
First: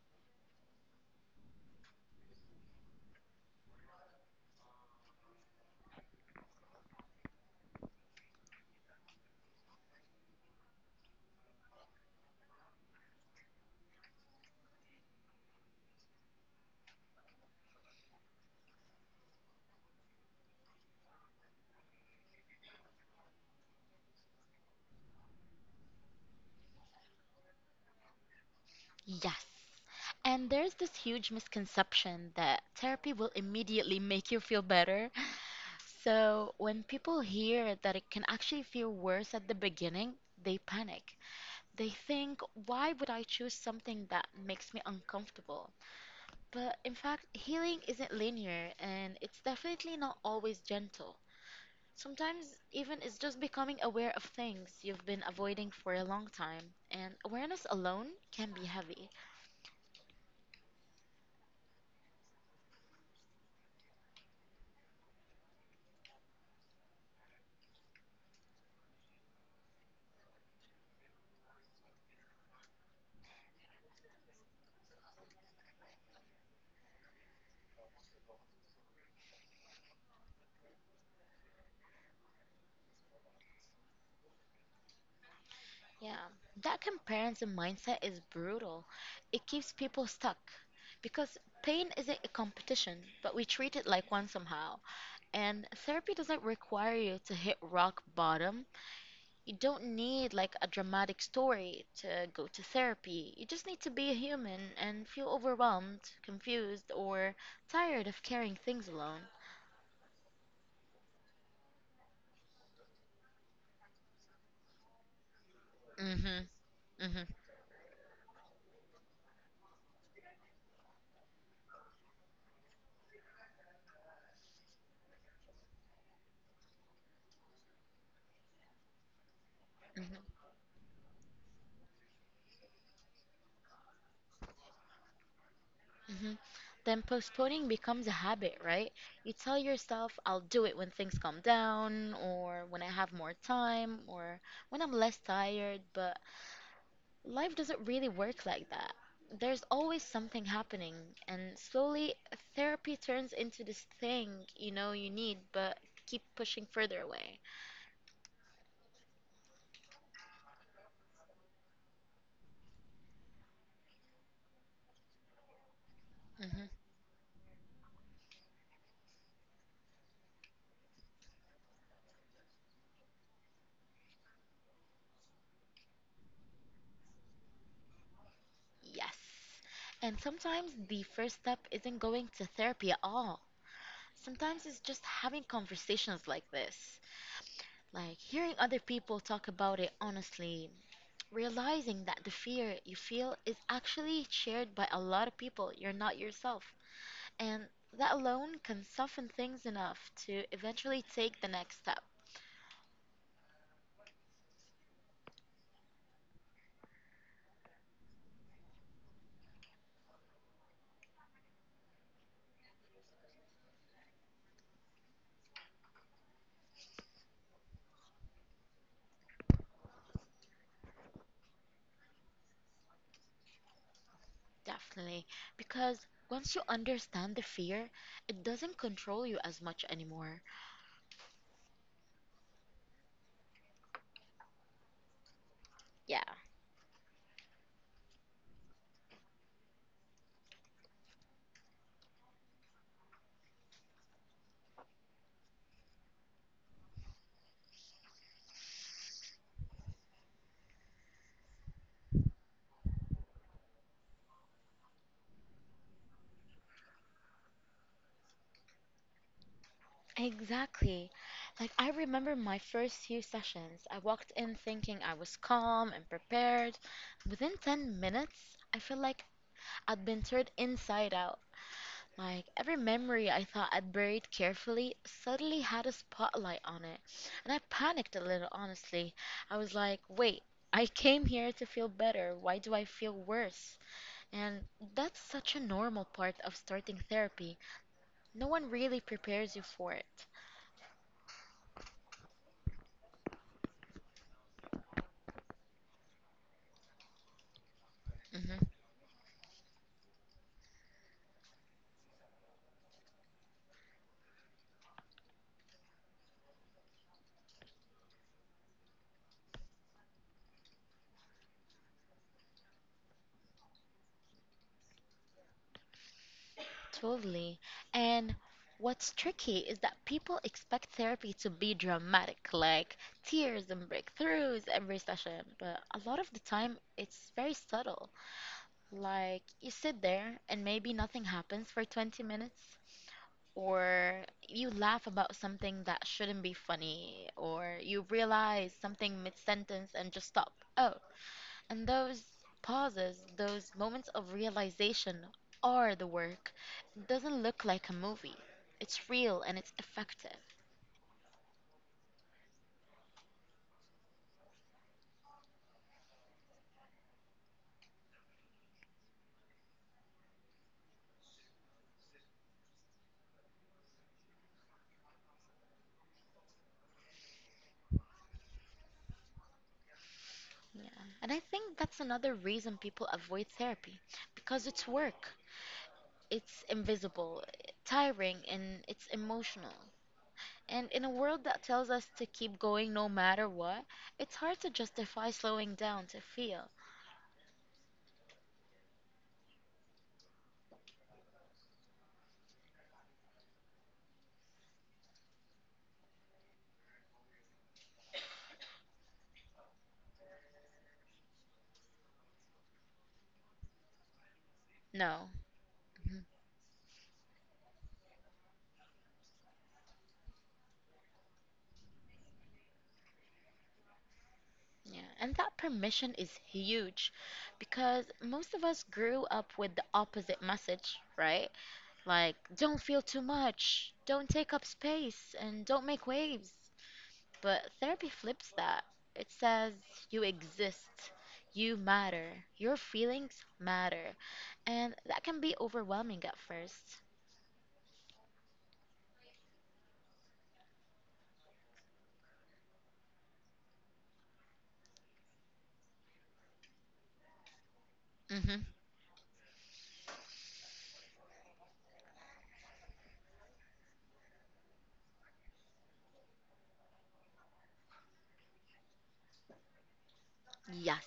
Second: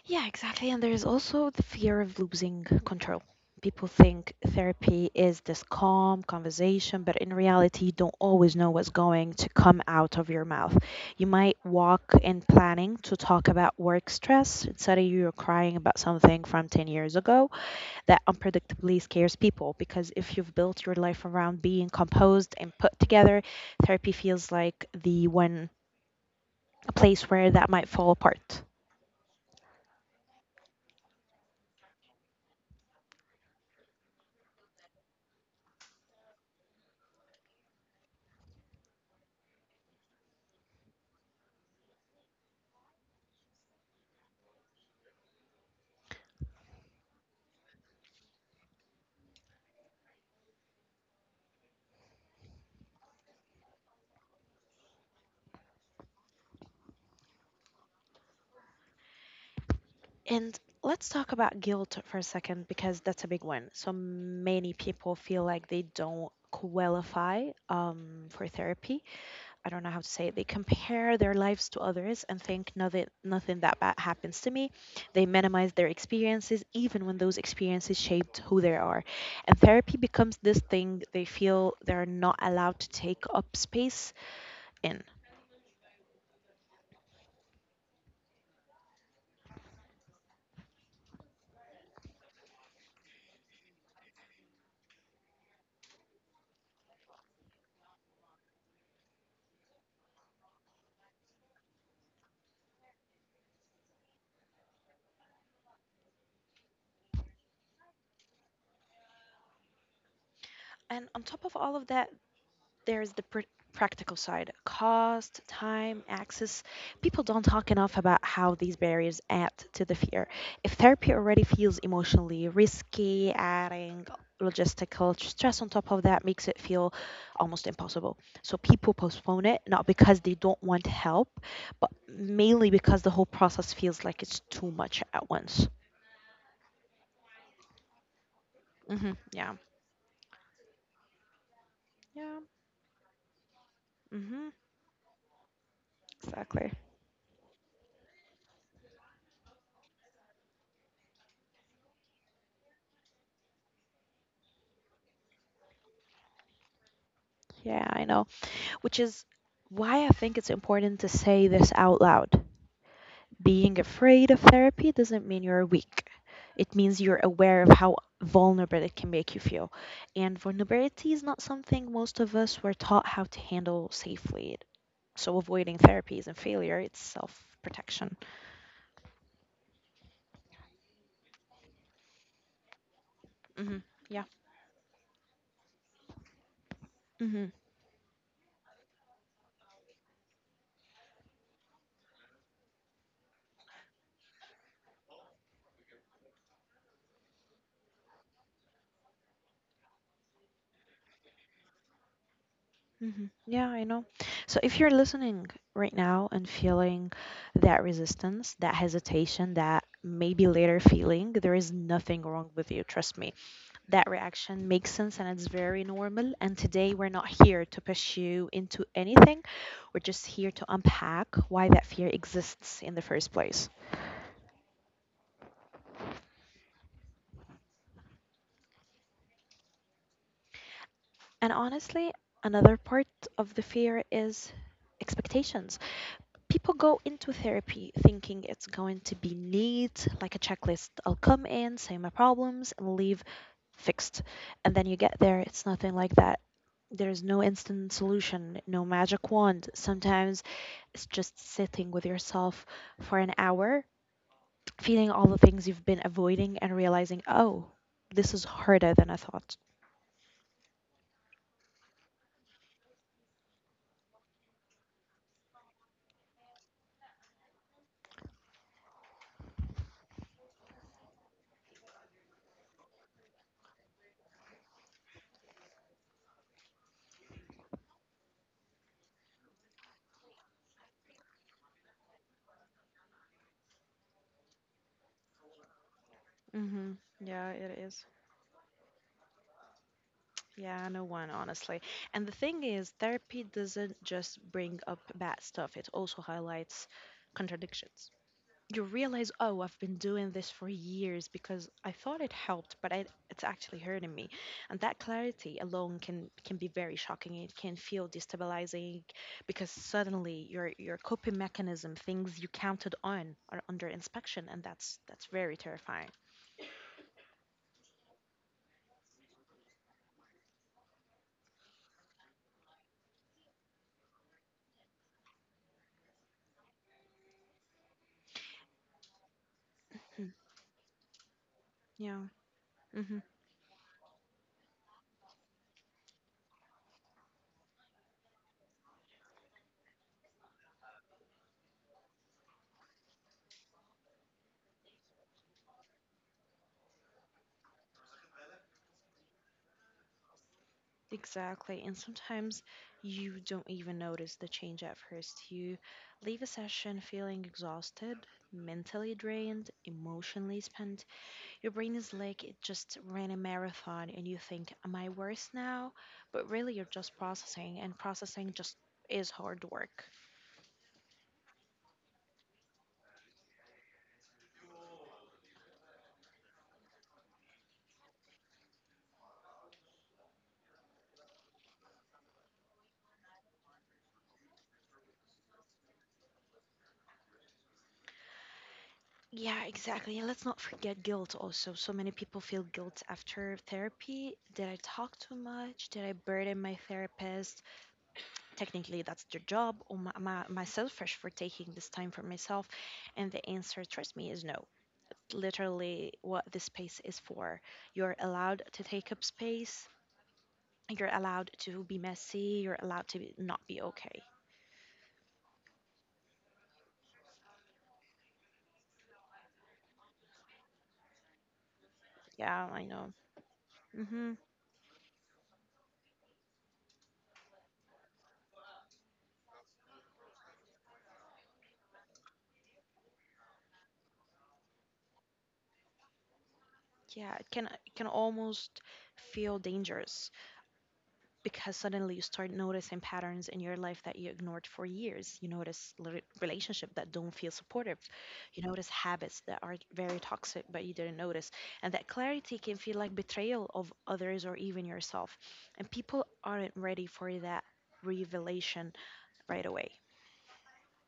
Speaker 1: Yeah, exactly. And there's also the fear of losing control. People think therapy is this calm conversation, but in reality, you don't always know what's going to come out of your mouth. You might walk in planning to talk about work stress, and suddenly, you're crying about something from 10 years ago that unpredictably scares people because if you've built your life around being composed and put together, therapy feels like the one a place where that might fall apart.
Speaker 2: Yes. And there's this huge misconception that therapy will immediately make you feel better. So, when people hear that it can actually feel worse at the beginning, they panic. They think, why would I choose something that makes me uncomfortable? But in fact, healing isn't linear and it's definitely not always gentle. Sometimes, even it's just becoming aware of things you've been avoiding for a long time, and awareness alone can be heavy.
Speaker 1: And let's talk about guilt for a second because that's a big one. So many people feel like they don't qualify for therapy. I don't know how to say it. They compare their lives to others and think nothing that bad happens to me. They minimize their experiences even when those experiences shaped who they are. And therapy becomes this thing they feel they're not allowed to take up space in.
Speaker 2: Yeah, that comparison mindset is brutal. It keeps people stuck because pain isn't a competition, but we treat it like one somehow. And therapy doesn't require you to hit rock bottom. You don't need like a dramatic story to go to therapy. You just need to be a human and feel overwhelmed, confused, or tired of carrying things alone.
Speaker 1: And on top of all of that, there's the practical side: cost, time,
Speaker 2: Mhm.
Speaker 1: access. People
Speaker 2: Mhm.
Speaker 1: don't talk enough about how these barriers add to the fear. If therapy already feels emotionally risky, adding logistical stress on top of that makes it feel almost impossible. So people postpone it not
Speaker 2: Mhm.
Speaker 1: because they don't want help, but mainly because the whole process feels like it's too much at once.
Speaker 2: Mhm. Then postponing becomes a habit, right?
Speaker 1: Hmm.
Speaker 2: You
Speaker 1: Yeah.
Speaker 2: tell yourself, I'll do it when things calm down,
Speaker 1: Yeah.
Speaker 2: or when I have more time, or
Speaker 1: Hmm.
Speaker 2: when I'm less tired, but
Speaker 1: Exactly.
Speaker 2: life doesn't really work like that. There's always something happening, and slowly therapy turns into this thing you know you need, but keep pushing further away.
Speaker 1: Yeah, I know, which is why I think it's important to say this out loud. Being afraid of therapy doesn't mean you're weak.
Speaker 2: Hmm.
Speaker 1: It means you're aware of how vulnerable it can make you feel. And vulnerability is not something most of us were taught how to handle safely. So avoiding therapy isn't failure, it's self protection.
Speaker 2: Yes. And sometimes the first step isn't going to therapy at all.
Speaker 1: Hmm. Yeah.
Speaker 2: Sometimes it's just having conversations like this.
Speaker 1: Mm-hmm.
Speaker 2: Like hearing other people talk about it honestly, realizing that the fear you feel is actually shared by a lot of people, you're not yourself. And that alone can soften things enough to eventually take the next step,
Speaker 1: Mhm. Yeah, I know. So if you're listening right now and feeling that resistance, that hesitation, that maybe later feeling, there is nothing wrong with you. Trust me. That reaction makes sense and it's very normal. And today we're not here to push you into anything. We're just here to unpack why that fear exists in the first place.
Speaker 2: definitely. Because once you understand the fear, it doesn't control you as much anymore.
Speaker 1: And honestly, another part of the fear is expectations.
Speaker 2: Yeah,
Speaker 1: People go into therapy thinking it's going to be neat, like a checklist. I'll come in, say my problems, and leave fixed. And then you get there, it's nothing like that. There's no instant solution, no magic wand. Sometimes it's just sitting with yourself for an hour, feeling all the things you've been avoiding and realizing, oh, this is harder than I thought.
Speaker 2: exactly. Like, I remember my first few sessions. I walked in thinking I was calm and prepared. Within 10 minutes, I felt like I'd been turned inside out. Like every memory I thought I'd buried carefully suddenly had a spotlight on it. And I panicked a little, honestly. I was like, wait, I came here to feel better. Why do I feel worse? And that's such a normal part of
Speaker 1: Mm-hmm.
Speaker 2: starting
Speaker 1: Yeah,
Speaker 2: therapy.
Speaker 1: it is.
Speaker 2: No one really prepares you for it.
Speaker 1: Yeah, no one, honestly. And the thing is, therapy doesn't just bring up bad stuff, it also highlights contradictions.
Speaker 2: Mhm.
Speaker 1: You realize, oh, I've been doing this for years because I thought it helped, but it's actually hurting me. And that clarity alone can be very shocking. It can feel destabilizing because suddenly your coping mechanism, things you counted on, are under inspection, and that's very terrifying.
Speaker 2: Totally. And what's tricky is that people expect therapy to be dramatic, like tears and breakthroughs every session. But a lot of the time, it's very subtle. Like you sit
Speaker 1: Hmm.
Speaker 2: there and maybe nothing happens for 20
Speaker 1: Yeah.
Speaker 2: minutes, or you laugh about something that shouldn't be funny, or you realize something mid sentence and just stop. Oh, and those pauses, those moments of realization are the work. It doesn't look like a movie. It's real and it's effective.
Speaker 1: Exactly. And sometimes you don't even notice the change at first. You leave a session feeling exhausted, mentally drained, emotionally spent. Your brain is like it just ran a marathon and you think, am I worse now? But really, you're just processing, and processing just is hard work.
Speaker 2: Yeah. And I think that's another reason people avoid therapy because it's work. It's invisible, tiring, and it's emotional. And in a world that tells us to keep going no matter what, it's hard to justify slowing down to feel.
Speaker 1: Yeah, exactly. And let's not forget guilt also. So many people feel guilt after therapy. Did I talk too much? Did I burden my therapist? Technically, that's their job, or myself for taking this time for myself. And the answer, trust me, is no.
Speaker 2: No.
Speaker 1: Literally,
Speaker 2: Mm-hmm.
Speaker 1: what this space is for. You're allowed to take up space, you're allowed to be messy, you're allowed to not be okay.
Speaker 2: Yeah, and that permission is huge because most of us grew up with the opposite message, right? Like,
Speaker 1: Yeah,
Speaker 2: don't
Speaker 1: I
Speaker 2: feel
Speaker 1: know.
Speaker 2: too much, don't
Speaker 1: Hmm.
Speaker 2: take up space, and don't make waves. But therapy flips that. It says you exist, you matter, your feelings matter. And that can be overwhelming at first.
Speaker 1: Yeah, it can almost feel dangerous because suddenly you start noticing patterns in your life that you ignored for years. You notice relationship that don't feel supportive. You
Speaker 2: Mm-hmm.
Speaker 1: notice habits that are very toxic but you didn't notice. And that clarity can feel like betrayal of others or even yourself. And people aren't ready for that revelation right away.
Speaker 2: Yes.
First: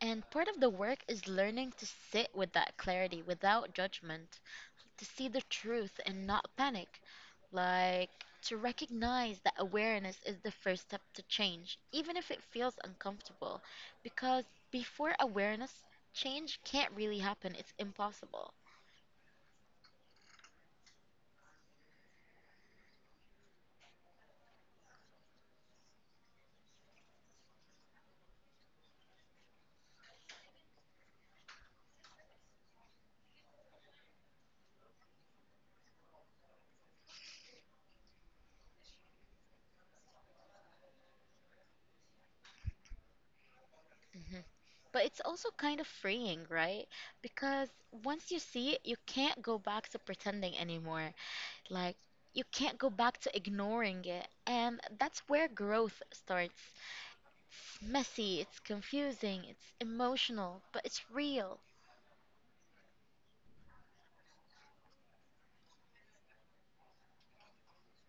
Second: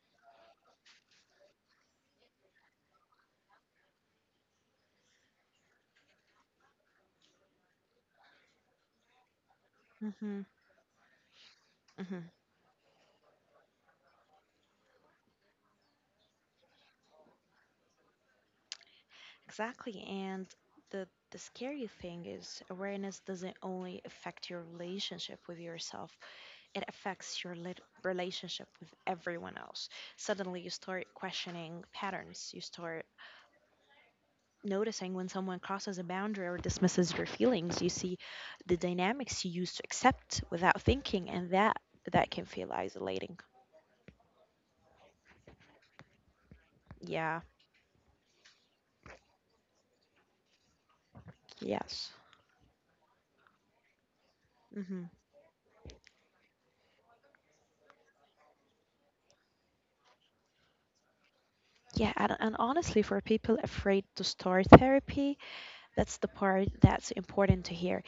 Speaker 2: And part of the work is learning to sit with that clarity without judgment, to see the truth and not panic. Like to recognize that awareness is
Speaker 1: Hmm.
Speaker 2: the first step to change, even
Speaker 1: Hmm.
Speaker 2: if it feels uncomfortable. Because before awareness, change can't really happen, it's impossible.
Speaker 1: Exactly. And the scary thing is awareness doesn't only affect your relationship with yourself. It affects your relationship with everyone else. Suddenly, you start questioning patterns. You start noticing when someone crosses a boundary or dismisses your feelings. You see the dynamics you used to accept without thinking, and that can feel isolating.
Speaker 2: hmm But it's also kind of freeing, right?
Speaker 1: Yeah.
Speaker 2: Because once you see it, you can't go back to pretending anymore. Like,
Speaker 1: Yes.
Speaker 2: you can't go back to ignoring it. And
Speaker 1: Hmm.
Speaker 2: that's where growth starts. It's messy, it's confusing, it's emotional, but it's real.
Speaker 1: Yeah, and honestly, for people afraid to start therapy, that's the part that's important to hear.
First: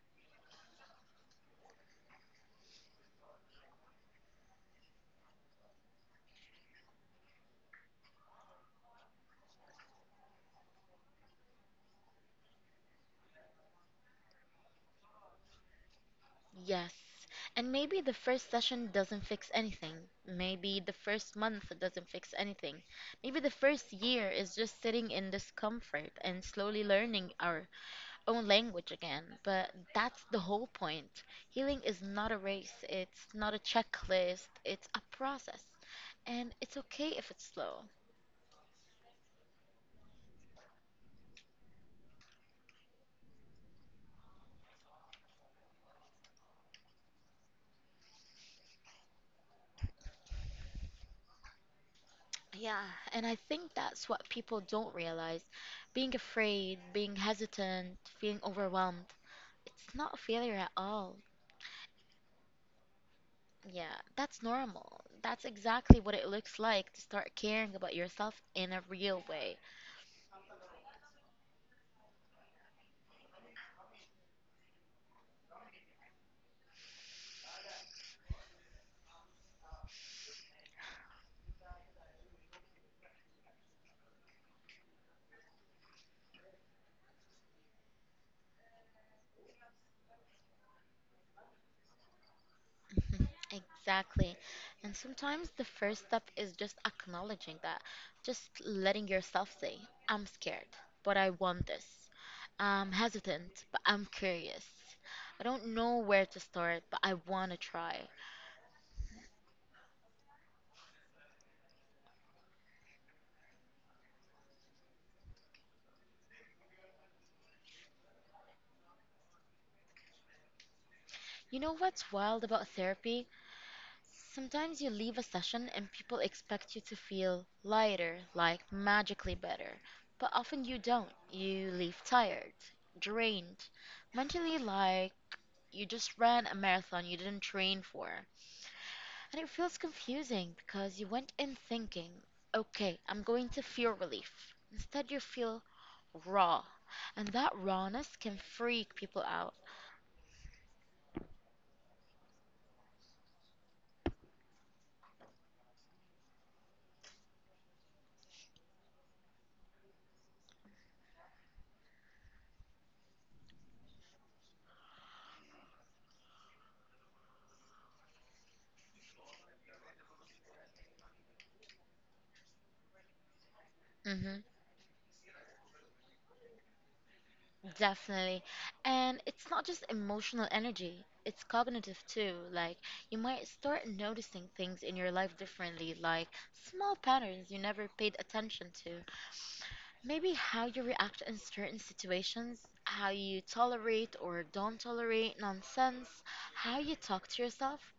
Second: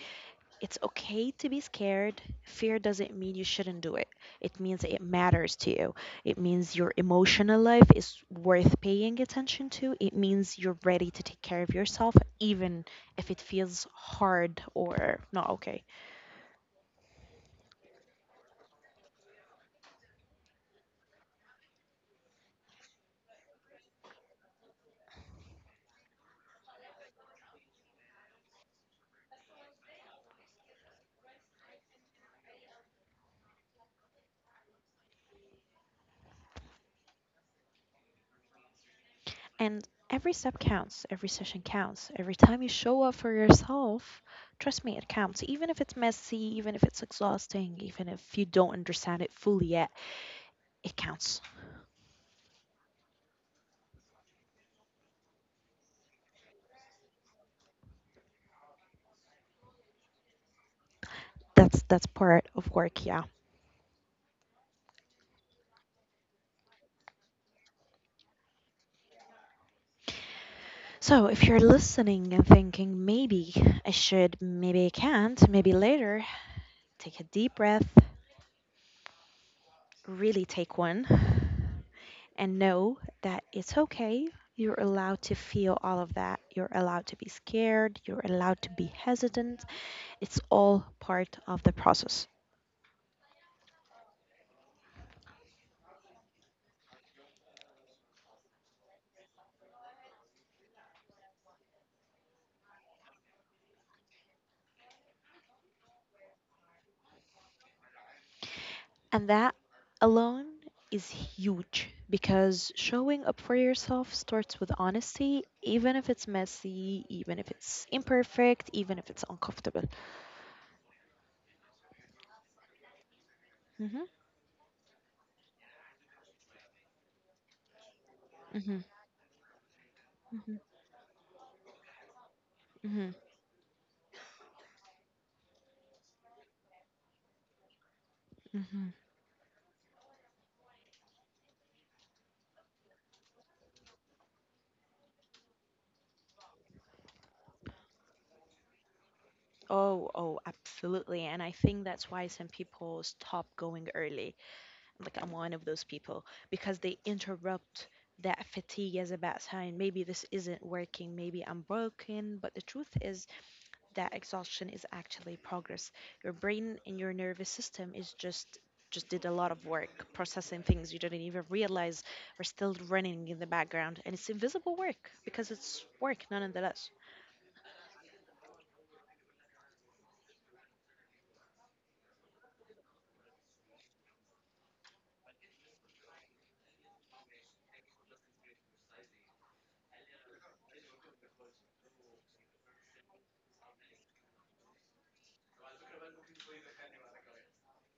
Speaker 1: It's okay to be scared. Fear doesn't mean you shouldn't do it. It means it matters to you. It means your emotional life is worth paying attention to. It means you're ready to take care of yourself, even if it feels hard or not okay.
Speaker 2: Yes. And maybe the first session doesn't fix anything. Maybe the first month doesn't fix anything. Maybe the first year is just sitting in discomfort and slowly learning our own language again. But that's the whole point. Healing is not a race, it's not a checklist, it's a process. And it's okay if it's slow.
Speaker 1: And every step counts, every session counts. Every time you show up for yourself, trust me, it counts. Even if it's messy, even if it's exhausting, even if you don't understand it fully yet, it counts.
Speaker 2: Yeah, and I think that's what people don't realize. Being afraid, being hesitant, feeling overwhelmed, it's not a failure at all.
Speaker 1: That's part of work, yeah.
Speaker 2: Yeah, that's normal. That's exactly what it looks like to start caring about yourself in a real way.
Speaker 1: So, if you're listening and thinking, maybe I should, maybe I can't, maybe later, take a deep breath, really take one, and know that it's okay. You're allowed to feel all of that. You're allowed to be scared. You're allowed to be hesitant. It's all part of the process.
Speaker 2: Mhm, exactly. And sometimes the first step is just acknowledging that, just letting yourself say, I'm scared, but I want this. I'm hesitant, but I'm curious. I don't know where to start, but I want to try.
Speaker 1: And that alone is huge because showing up for yourself starts with honesty, even if it's messy, even if it's imperfect, even if it's uncomfortable.
Speaker 2: You know what's wild about therapy?
Speaker 1: Mm-hmm,
Speaker 2: Sometimes you leave a session and people expect you to feel lighter, like
Speaker 1: mm-hmm,
Speaker 2: magically better. But often
Speaker 1: mm-hmm,
Speaker 2: you don't. You leave tired,
Speaker 1: mm-hmm,
Speaker 2: drained, mentally like you just ran a marathon you didn't train for.
Speaker 1: hmm.
Speaker 2: And it feels confusing because you went in thinking, okay, I'm going to feel relief. Instead, you feel raw. And that rawness can freak people out.
Speaker 1: Oh, oh, absolutely. And I think that's why some people stop going early. Like I'm one of those people because they interrupt that fatigue as a bad sign. Maybe this isn't working. Maybe I'm broken. But the truth is that exhaustion is actually progress. Your brain and your nervous system is just did a lot of work processing things you didn't even realize are still running in the background and it's
Speaker 2: Hmm.
Speaker 1: invisible work because it's work nonetheless.
Speaker 2: Definitely. And it's not just emotional energy, it's cognitive too. Like, you might start noticing things in your life differently, like small patterns you never paid attention to. Maybe how you react in certain situations, how you tolerate or don't tolerate nonsense, how you talk to yourself.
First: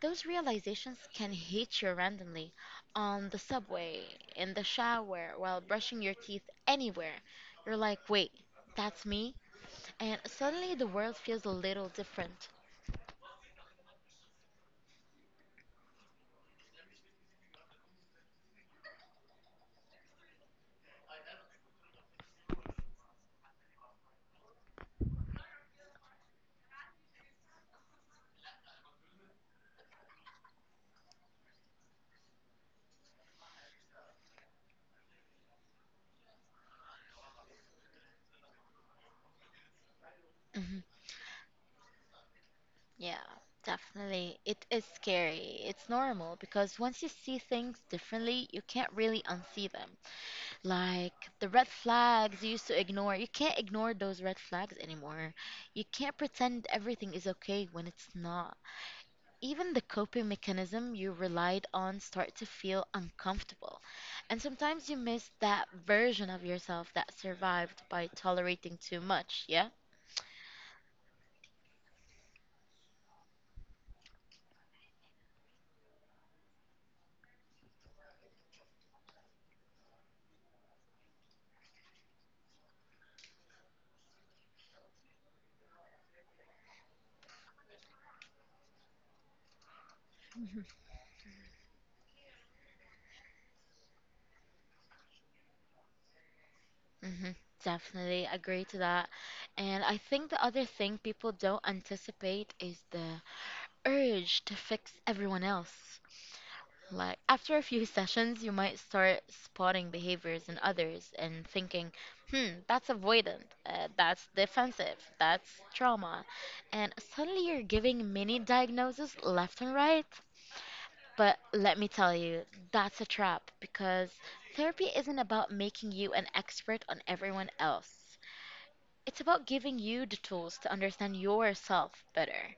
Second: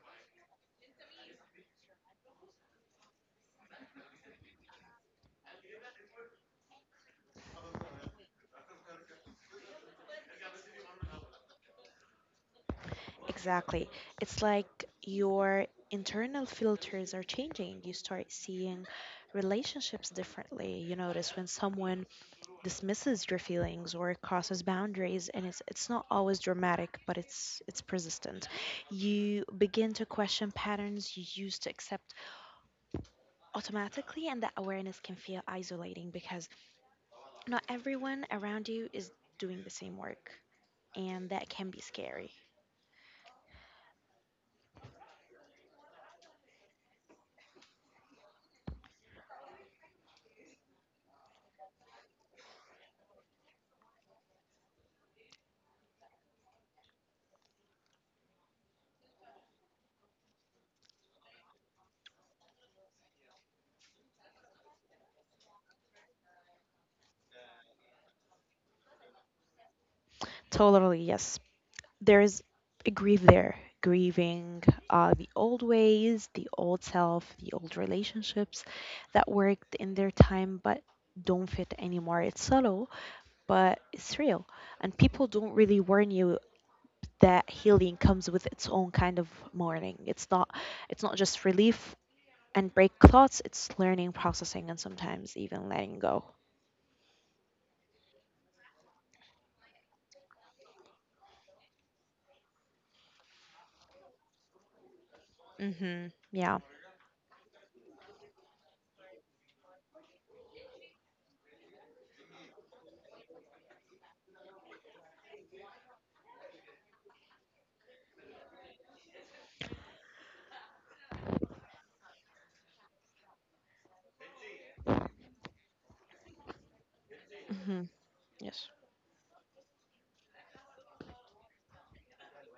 Speaker 2: Those realizations can hit you randomly on the subway, in the shower, while brushing your teeth, anywhere. You're like, wait, that's me? And suddenly the world feels a little different.
Speaker 1: Exactly. It's like your internal filters are changing. You start seeing relationships differently. You notice when someone dismisses your feelings or crosses boundaries and it's not always dramatic, but it's persistent. You begin to question patterns you used to accept automatically and that awareness can feel isolating because not everyone around you is doing the same work
Speaker 2: Mhm.
Speaker 1: and that can be scary.
Speaker 2: Yeah, definitely. It is scary. It's normal because once you see things differently, you can't really unsee them. Like the red flags you used to ignore. You can't ignore those red flags anymore. You can't pretend everything is okay when it's not. Even the coping mechanism you relied on start to feel uncomfortable. And sometimes you miss that version of yourself that survived by tolerating too much, yeah?
Speaker 1: Totally, yes. There's a grief there, grieving the old ways, the old self, the old relationships that worked in their time but don't fit anymore. It's subtle, but it's real. And people don't really warn you that healing comes with its own kind of mourning. It's not just relief and break thoughts, it's learning, processing, and sometimes even letting go.
Speaker 2: Mm-hmm. Definitely agree to that. And I think the other thing people don't anticipate is the urge to fix everyone else.
Speaker 1: Hmm. Yeah.
Speaker 2: Like after a few <laughs> sessions, you might start spotting behaviors in others and thinking, hmm, that's avoidant, that's defensive, that's trauma. And suddenly you're giving mini diagnoses left and right. But let me tell you, that's a trap because therapy isn't about making you an expert on everyone
Speaker 1: Hmm.
Speaker 2: else.
Speaker 1: Yes.
Speaker 2: It's about giving you the tools to understand yourself better.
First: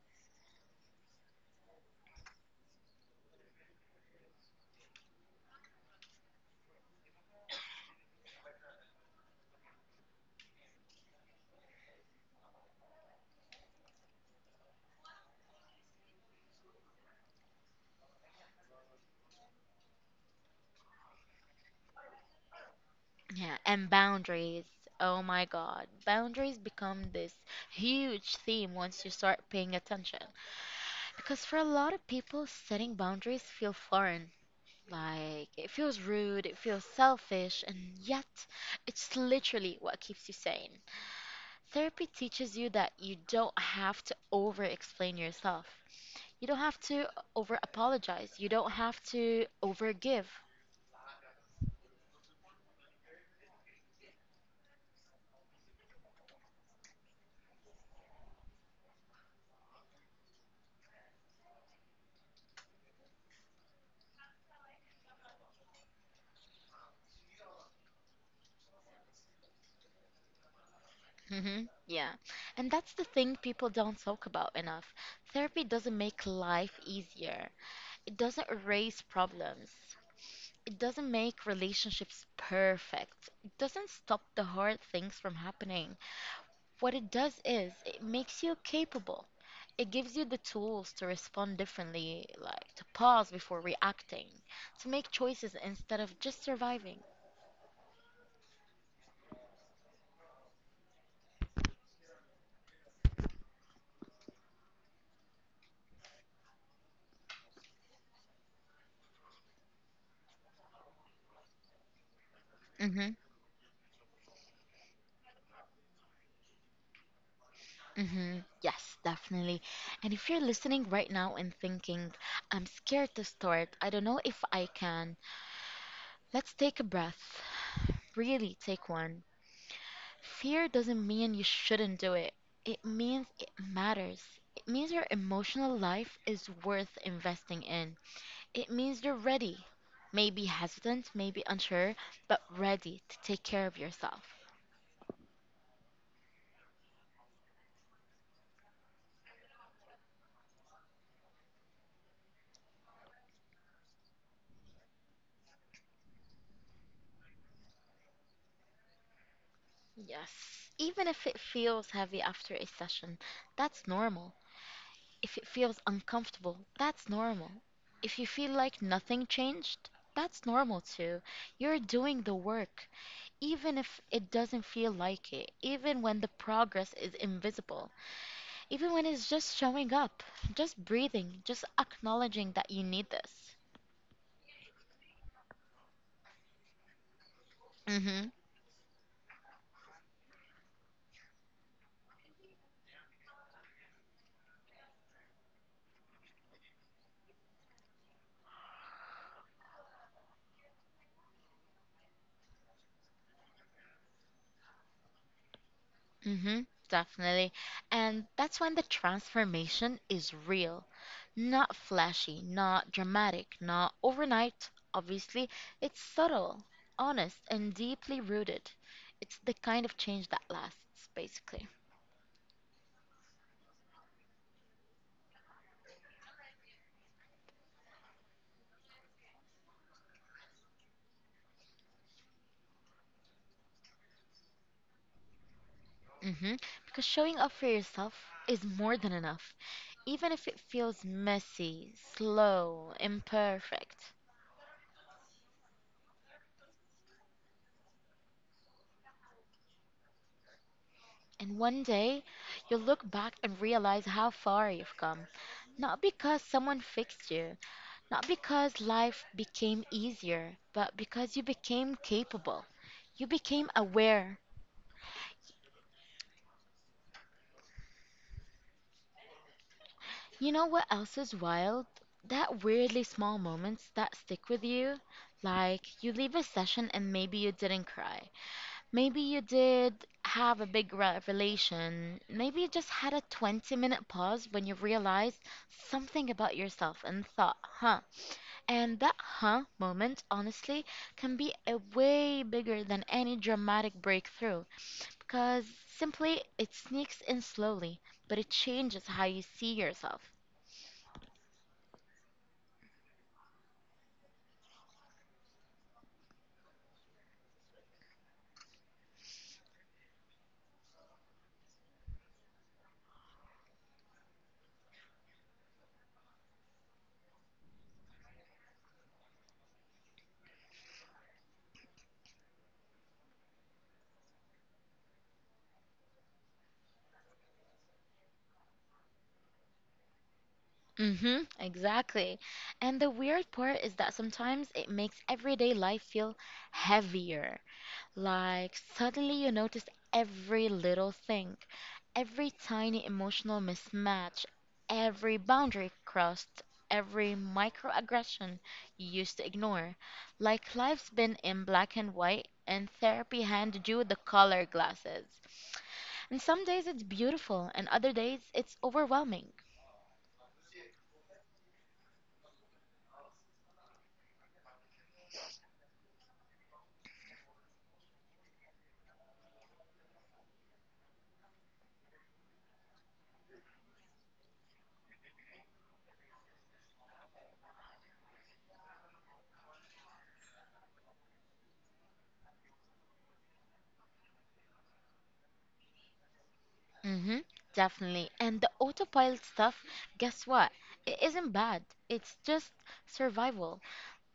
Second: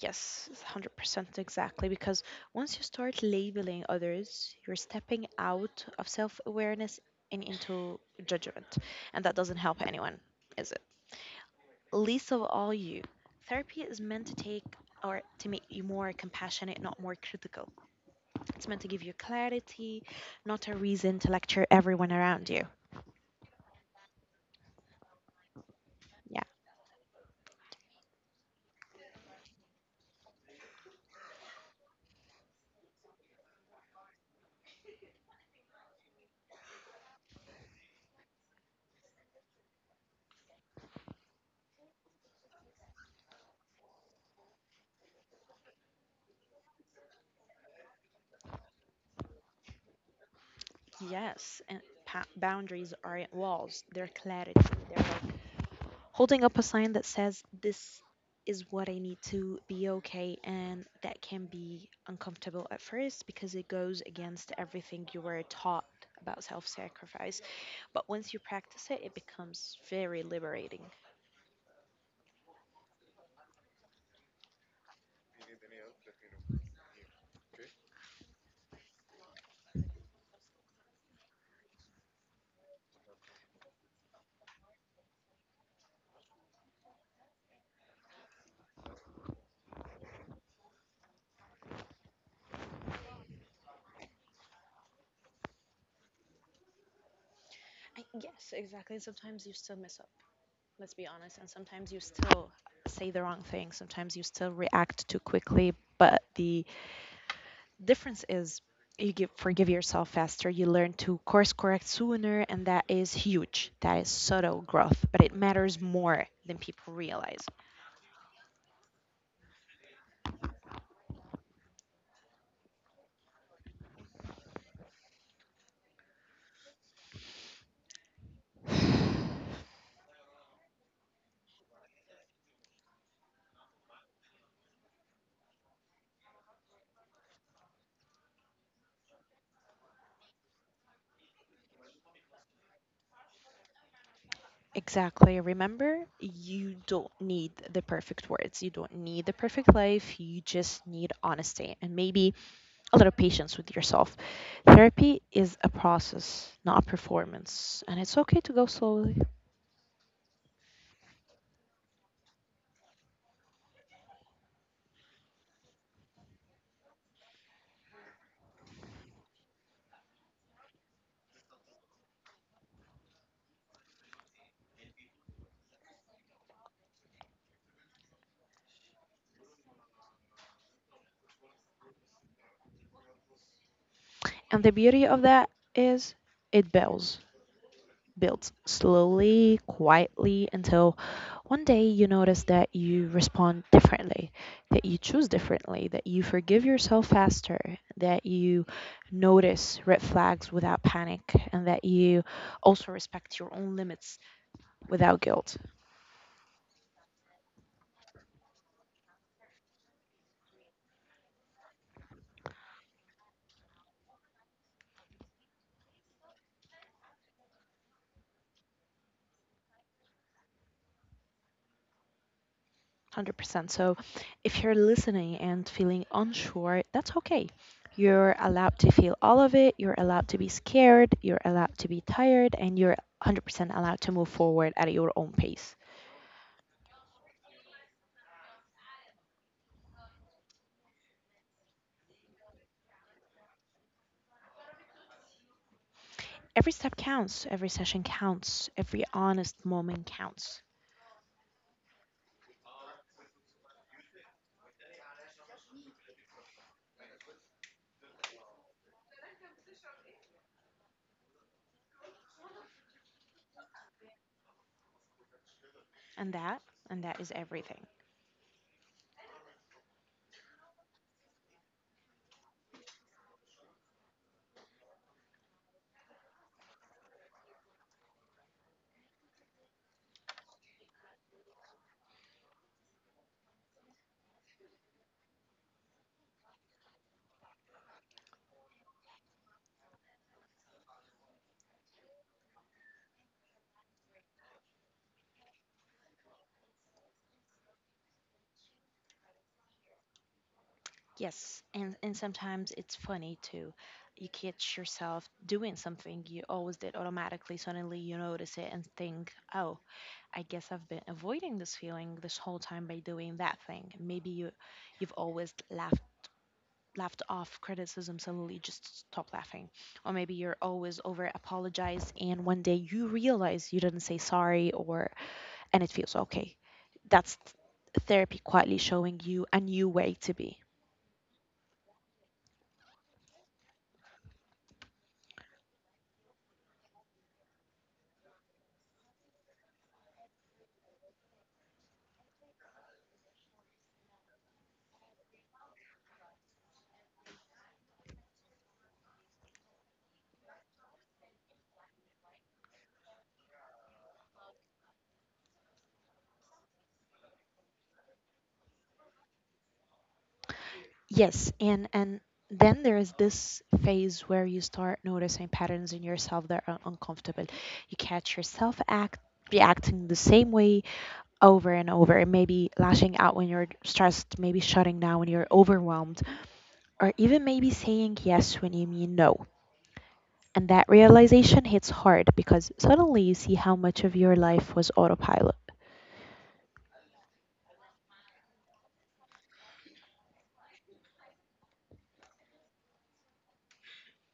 Speaker 1: Yes, 100% exactly. Because once you start labeling others, you're stepping out of self awareness and into judgment. And that doesn't help anyone, is it? Least of all you. Therapy is meant to take or to make you more compassionate, not more critical. It's meant to give you clarity, not a reason to lecture everyone around you.
Speaker 2: Yeah, and boundaries. Oh my God.
Speaker 1: Yeah.
Speaker 2: Boundaries become this huge theme once you start paying attention. Because for a lot of people, setting boundaries feel foreign. Like, it feels rude, it feels selfish, and yet it's literally what keeps you sane. Therapy teaches you that you don't have to over explain yourself. You don't have to over apologize. You don't have to over give.
Speaker 1: Yes. And boundaries aren't walls, they're clarity, they're like holding up a sign that says, this is what I need to be okay. And that can be uncomfortable at first because it goes against everything you were taught about self sacrifice. But once you practice it, it becomes very liberating.
Speaker 2: Hmm. Yeah. And that's the thing people don't talk about enough. Therapy doesn't make life easier, it doesn't erase problems, it doesn't make relationships perfect, it doesn't stop the hard things from happening. What it does is it makes you capable. It gives you the tools to respond differently, like to pause before reacting, to make choices instead of just surviving.
Speaker 1: I, yes, exactly. Sometimes you still mess up, let's be honest. And sometimes you still say the wrong thing. Sometimes you still react too quickly, but the difference is forgive yourself faster, you learn to course correct sooner, and that is huge. That is subtle growth, but it matters more than people realize.
Speaker 2: Hmm. Yes, definitely. And if you're listening right now and thinking, I'm scared to start, I don't know if I can, let's take a breath. Really take one.
Speaker 1: <sighs>
Speaker 2: Fear doesn't mean you shouldn't do it, it means it matters. It means your emotional life is worth investing in. It means you're ready. Maybe hesitant, maybe unsure, but ready to take care of yourself.
Speaker 1: Exactly. Remember, you don't need the perfect words. You don't need the perfect life. You just need honesty and maybe a little patience with yourself. Therapy is a process, not a performance. And it's okay to go slowly.
Speaker 2: Yes. Even if it feels heavy after a session, that's normal. If it feels uncomfortable, that's normal. If you feel like nothing changed, that's normal too. You're doing the work, even if it doesn't feel like it, even when the progress is invisible, even when it's just showing up, just breathing, just acknowledging that you need this.
Speaker 1: And the beauty of that is it builds. Builds slowly, quietly, until one day you notice that you respond differently, that you choose differently, that you forgive yourself faster, that you notice red flags without panic, and that you also respect your own limits without guilt.
Speaker 2: Mm-hmm, definitely. And that's when the transformation is real. Not flashy, not dramatic, not overnight, obviously. It's subtle, honest, and deeply rooted. It's the kind of change that lasts, basically.
Speaker 1: 100%. So if you're listening and feeling unsure, that's okay. You're allowed to feel all of it. You're allowed to be scared. You're allowed to be tired. And you're 100% allowed to move forward at your own pace.
Speaker 2: Mm-hmm. Because showing up for yourself is more than enough, even if it feels messy, slow, imperfect.
Speaker 1: Every step counts, every session counts, every honest moment counts.
Speaker 2: And one day, you'll look back and realize how far you've come. Not because someone fixed you, not because life became easier, but because you became capable. You became aware.
Speaker 1: And that, and that is everything.
Speaker 2: You know what else is wild? That weirdly small moments that stick with you. Like, you leave a session and maybe you didn't cry. Maybe you did have a big revelation. Maybe you just had a 20-minute pause when you realized something about yourself and thought, huh? And that huh moment, honestly, can be a way bigger than any dramatic breakthrough because simply it sneaks in slowly, but it changes how you see yourself.
Speaker 1: Yes, and sometimes it's funny too. You catch yourself doing something you always did automatically. Suddenly you notice it and think, "Oh, I guess I've been avoiding this feeling this whole time by doing that thing." Maybe you've always laughed off criticism, suddenly just stop laughing. Or maybe you're always over apologize and one day you realize you didn't say sorry, or and it feels okay. That's therapy quietly showing you a new way to be.
Speaker 2: Mm-hmm, exactly. And the weird part is that sometimes it makes everyday life feel heavier. Like, suddenly you notice every little thing, every tiny emotional mismatch, every boundary crossed, every microaggression you used to ignore. Like, life's been in black and white, and therapy handed you the color glasses. And some days it's beautiful, and other days it's overwhelming.
Speaker 1: Yes, and then there is this phase where you start noticing patterns in yourself that are uncomfortable. You catch yourself act reacting the same way over and over, and maybe lashing out when you're stressed, maybe shutting down when you're overwhelmed, or even maybe saying yes when you mean no. And that realization hits hard because suddenly you see how much of your life was autopilot.
Speaker 2: Mm-hmm, definitely. And the autopilot stuff, guess what? It isn't bad. It's just survival.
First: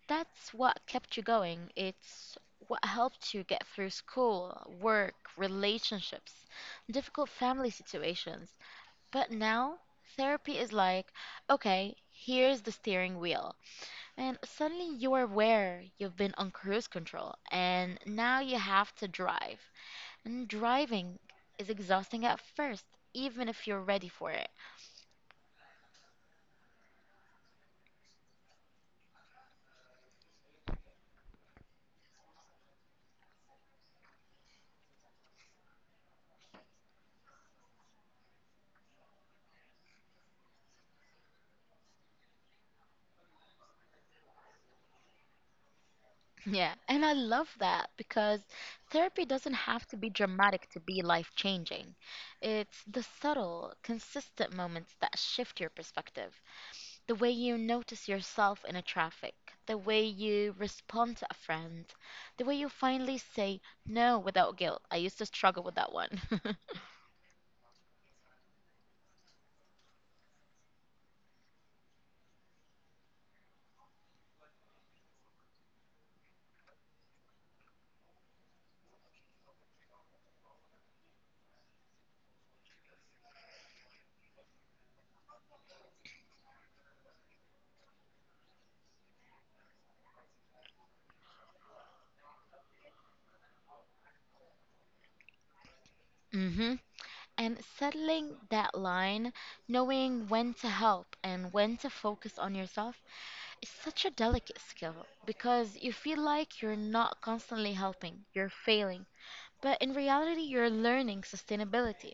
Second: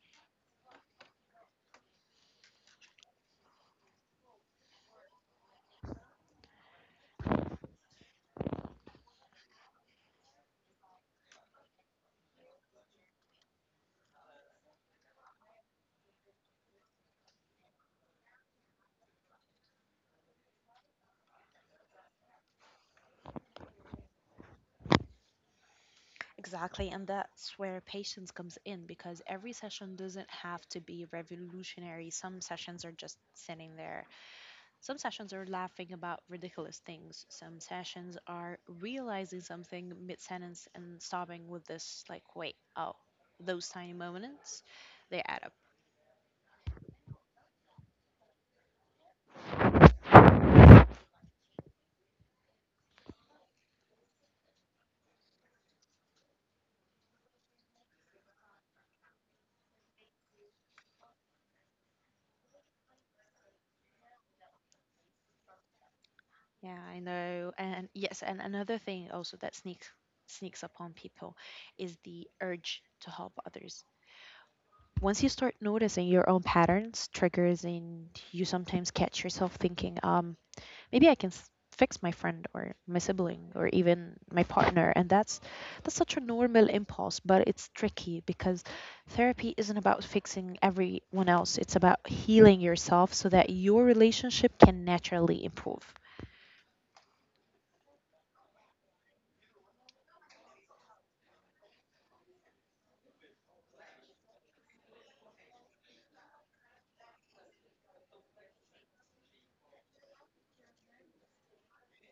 Speaker 2: That's what kept you going. It's what helped you get through school, work, relationships, difficult family situations. But now, therapy is like, okay, here's the steering wheel. And suddenly you are aware you've been on cruise control, and now you have to drive. And driving is exhausting at first, even if you're ready for it.
Speaker 1: Exactly, and that's where patience comes in because every session doesn't have to be revolutionary. Some sessions are just sitting there. Some sessions are laughing about ridiculous things. Some sessions are realizing something mid sentence and stopping with this, like, wait, oh, those tiny moments, they add up.
Speaker 2: Yeah, and I love that because therapy doesn't have to be dramatic to be life changing. It's the subtle, consistent moments that shift your perspective. The way you notice yourself in a traffic, the way you respond to a friend, the way you finally say no without guilt. I used to struggle with that one.
Speaker 1: Yeah, I know. And yes, and another thing also that sneaks upon people is the urge to help others once you start noticing your own patterns, triggers, and you sometimes catch yourself thinking, maybe I can fix my friend or my sibling or even my partner, and that's such a normal impulse, but it's tricky because therapy isn't about fixing everyone else. It's about healing yourself so that your relationship can naturally improve.
Speaker 2: <laughs> hmm And settling that line, knowing when to help and when to focus on yourself, it's such a delicate skill because you feel like you're not constantly helping, you're failing. But in reality, you're learning sustainability.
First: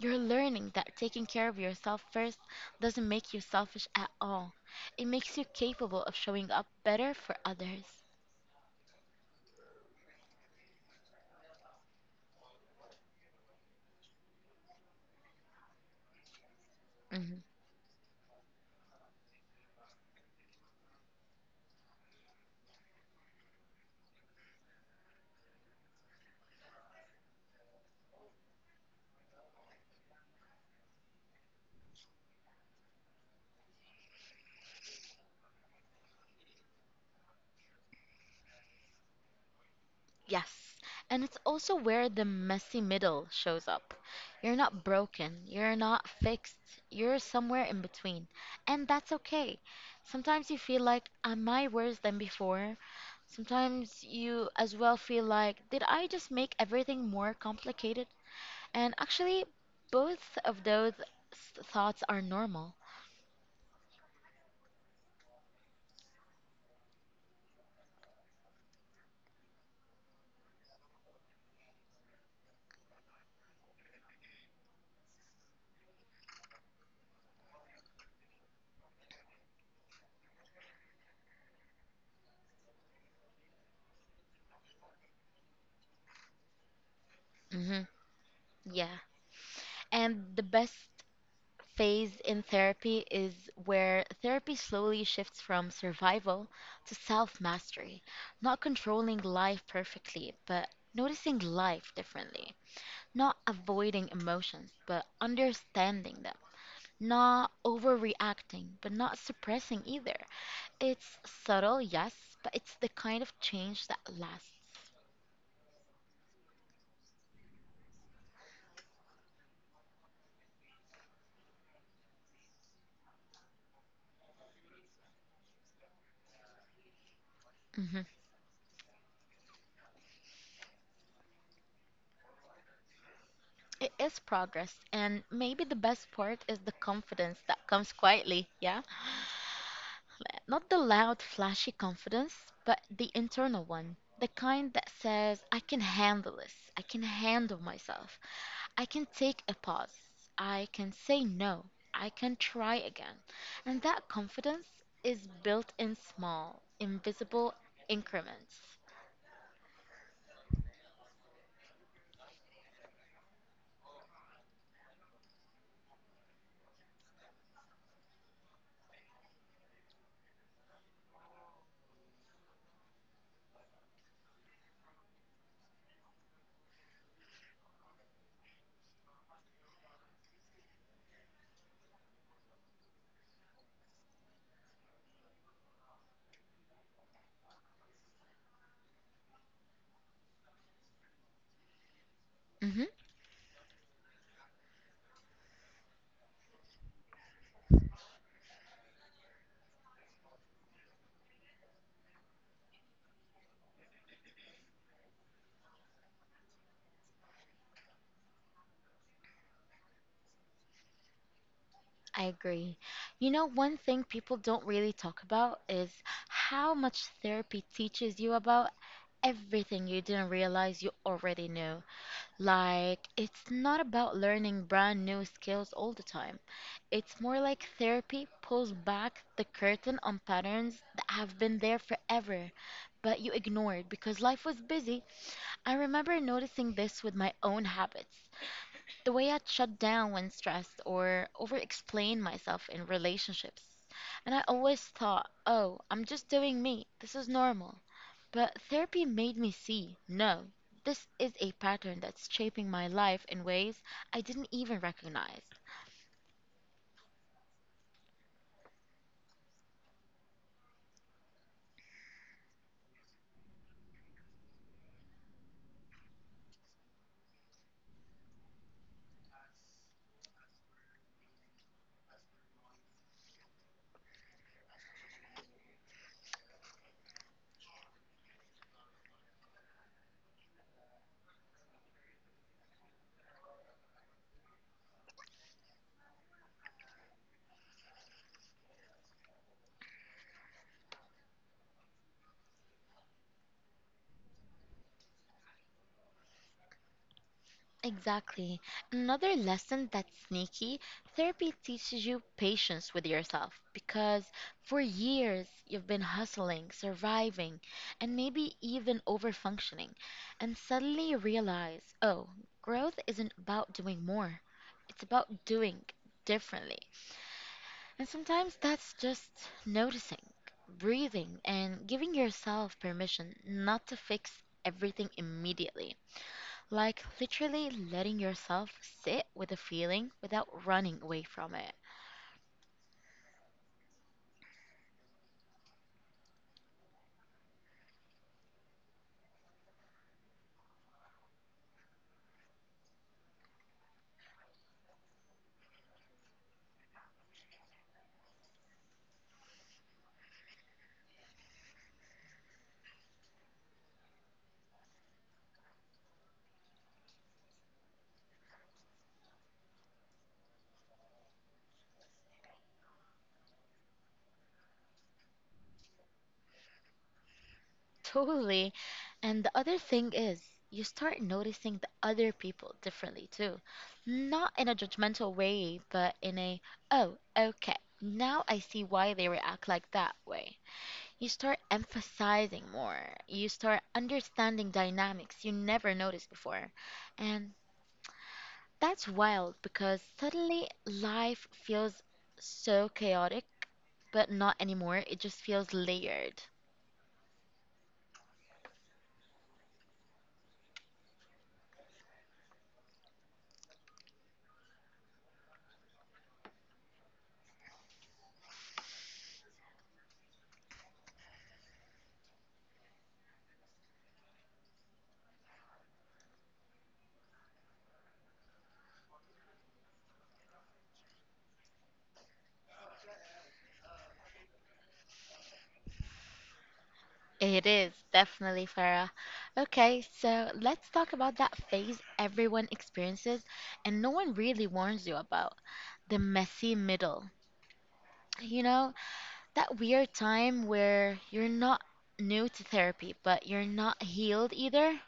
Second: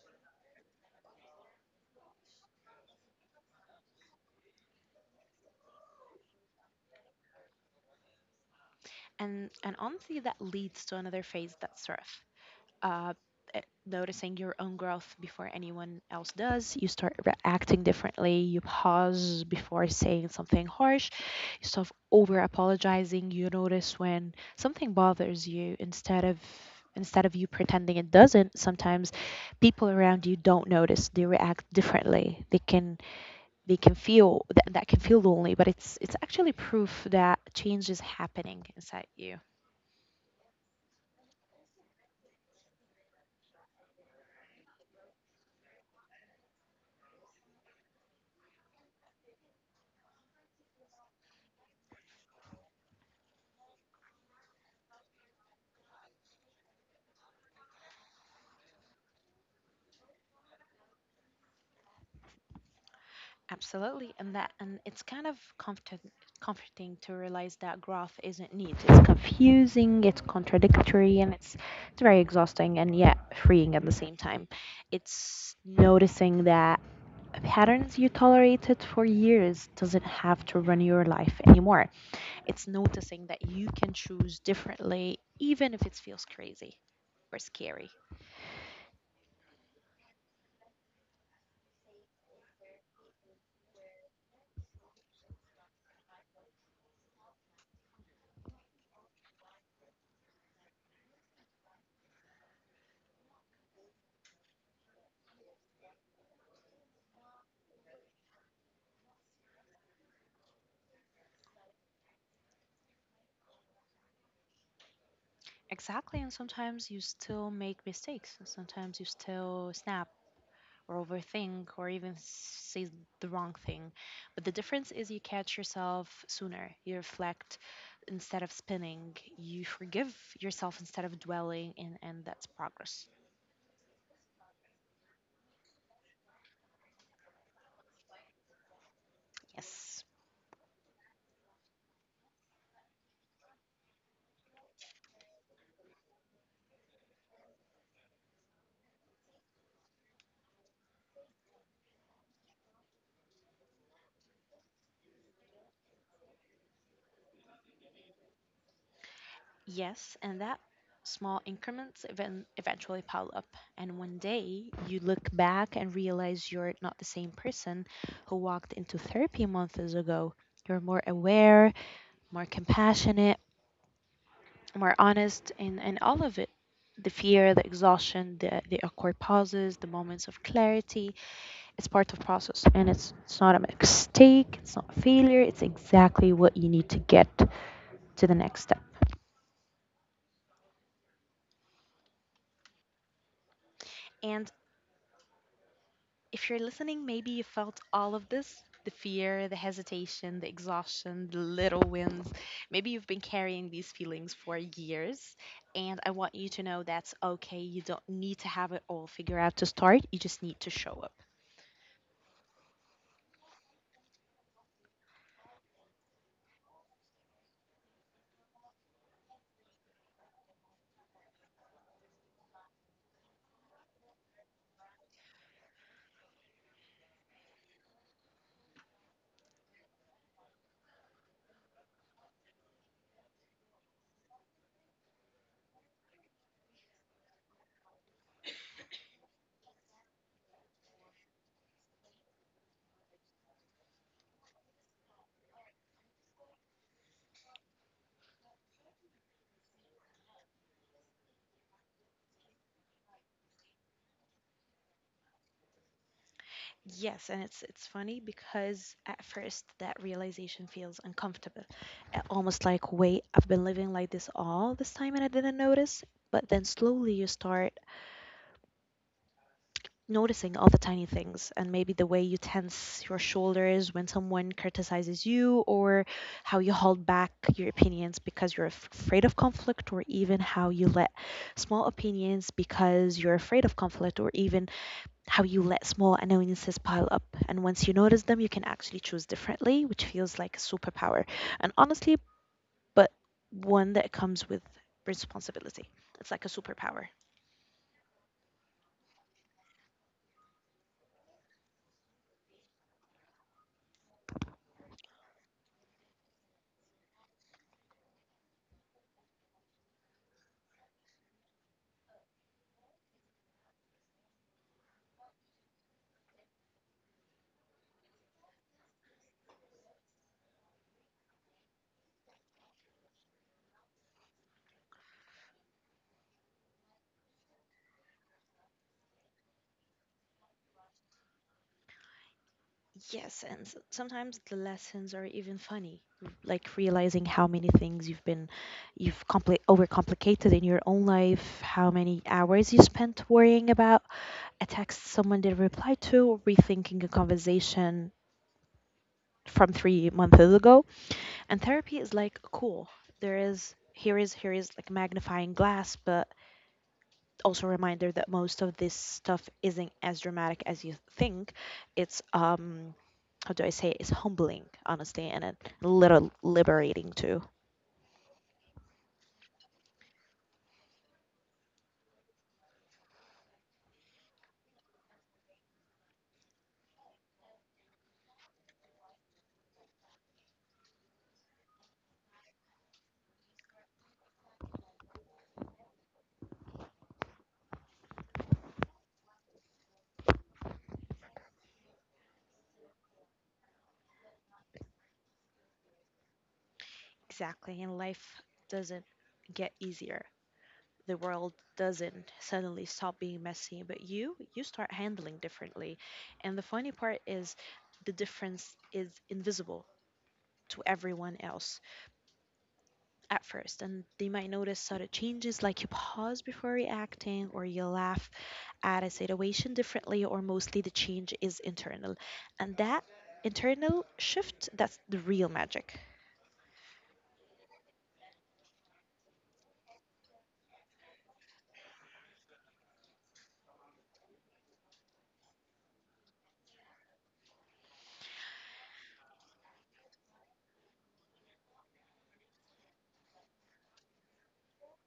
Speaker 2: You're learning that taking care of yourself first doesn't make you selfish at all. It makes you capable of showing up better for others.
Speaker 1: And honestly, that leads to another phase that's rough. uh, Noticing your own growth before anyone else does. You start reacting differently. You pause before saying something harsh. You stop over apologizing. You notice when something bothers you instead of you pretending it doesn't. Sometimes people around you don't notice, they react differently, they can feel that, that can feel lonely, but it's actually proof that change is happening inside you.
Speaker 2: Yes, and it's also where the messy middle shows up. You're not broken, you're not fixed, you're somewhere in between. And that's okay. Sometimes you feel like, am I worse than before? Sometimes you as well feel like, did I just make everything more complicated? And actually, both of those thoughts are normal.
Speaker 1: Absolutely, and it's kind of comforting to realize that growth isn't neat. It's confusing, it's contradictory, and it's very exhausting and yet freeing at the same time. It's noticing that patterns you tolerated for years doesn't have to run your life anymore. It's noticing that you can choose differently, even if it feels crazy or
Speaker 2: Hmm,
Speaker 1: scary.
Speaker 2: yeah. And the best phase in therapy is where therapy slowly shifts from survival to self mastery, not controlling life perfectly, but noticing life differently, not avoiding emotions, but understanding them, not overreacting, but not suppressing either. It's subtle, yes, but it's the kind of change that lasts.
Speaker 1: Exactly, and sometimes you still make mistakes, and sometimes you still snap or overthink or even say the wrong thing. But the difference is you catch yourself sooner, you reflect
Speaker 2: Mhm.
Speaker 1: instead of spinning, you forgive yourself instead of dwelling, and that's progress.
Speaker 2: It is progress, and maybe the best part is the confidence that comes quietly, yeah.
Speaker 1: Yes.
Speaker 2: Not the loud, flashy confidence, but the internal one. The kind that says, I can handle this. I can handle myself. I can take a pause. I can say no. I can try again. And that confidence is built in small, invisible increments.
Speaker 1: Yes. And that small increments even eventually pile up. And one day you look back and realize you're not the same person who walked into therapy months ago. You're more aware, more compassionate, more honest in all of it: the fear, the exhaustion, the awkward pauses, the moments of clarity. It's part of process, and it's not a mistake, it's not a failure, it's exactly what you need to get to the next step.
Speaker 2: Mm-hmm,
Speaker 1: And if you're listening, maybe you felt all of this: the fear, the hesitation, the exhaustion, the little wins. Maybe you've been carrying these feelings for years, and I want you to know that's okay. You don't need to have it all figured out to start. You just need to show up.
Speaker 2: I agree. You know, one thing people don't really talk about is how much therapy teaches you about everything you didn't realize you already knew. Like, it's not about learning brand new skills all the time. It's more like therapy pulls back the curtain on patterns that have been there forever, but you ignored because life was busy. I remember noticing this with my own habits. The way I shut down when stressed or over-explain myself in relationships. And I always thought, oh, I'm just doing me. This is normal. But therapy made me see, no, this is a pattern that's shaping my life in ways I didn't even recognize.
Speaker 1: Yes, and it's funny because at first that realization feels uncomfortable. Almost like, wait, I've been living like this all this time and I didn't notice. But then slowly you start noticing all the tiny things, and maybe the way you tense your shoulders when someone criticizes you, or how you hold back your opinions because you're afraid of conflict, or even how you let small opinions because you're afraid of conflict, or even how you let small annoyances pile up. And once you notice them, you can actually choose differently, which feels like a superpower. And honestly, but one that comes with responsibility. It's like a superpower.
Speaker 2: Exactly. Another lesson that's sneaky, therapy teaches you patience with yourself because for years you've been hustling, surviving, and maybe even overfunctioning. And suddenly you realize, oh, growth isn't about doing more, it's about doing differently. And sometimes that's just noticing, breathing, and giving yourself permission not to fix everything immediately. Like literally letting yourself sit with a feeling without running away from it. <laughs>
Speaker 1: Yes, and sometimes the lessons are even funny, like realizing how many things you've compli overcomplicated in your own life, how many hours you spent worrying about a text someone didn't reply to, or rethinking a conversation from 3 months ago. And therapy is like cool. There is here is here is like magnifying glass, but also a reminder that most of this stuff isn't as dramatic as you think. It's how do I say it? It's humbling, honestly, and a little liberating too.
Speaker 2: Totally. And the other thing is, you start noticing the other people differently too. Not in a judgmental way, but in a, oh, okay, now I see why they react like that way. You start emphasizing more. You start understanding dynamics you never noticed before. And that's wild because suddenly life feels so chaotic but not anymore. It just feels layered.
Speaker 1: Exactly. And life doesn't get easier. The world doesn't suddenly stop being messy, but you start handling differently. And the funny part is the difference is invisible to everyone else at first, and they might notice subtle changes like you pause before reacting or you laugh at a situation differently, or mostly the change is internal. And that internal shift, that's the real magic.
Speaker 2: It is definitely, Farah. Okay, so let's talk about that phase everyone experiences and no one really warns you about, the messy middle. You know, that weird time where you're not new to therapy, but you're not healed either.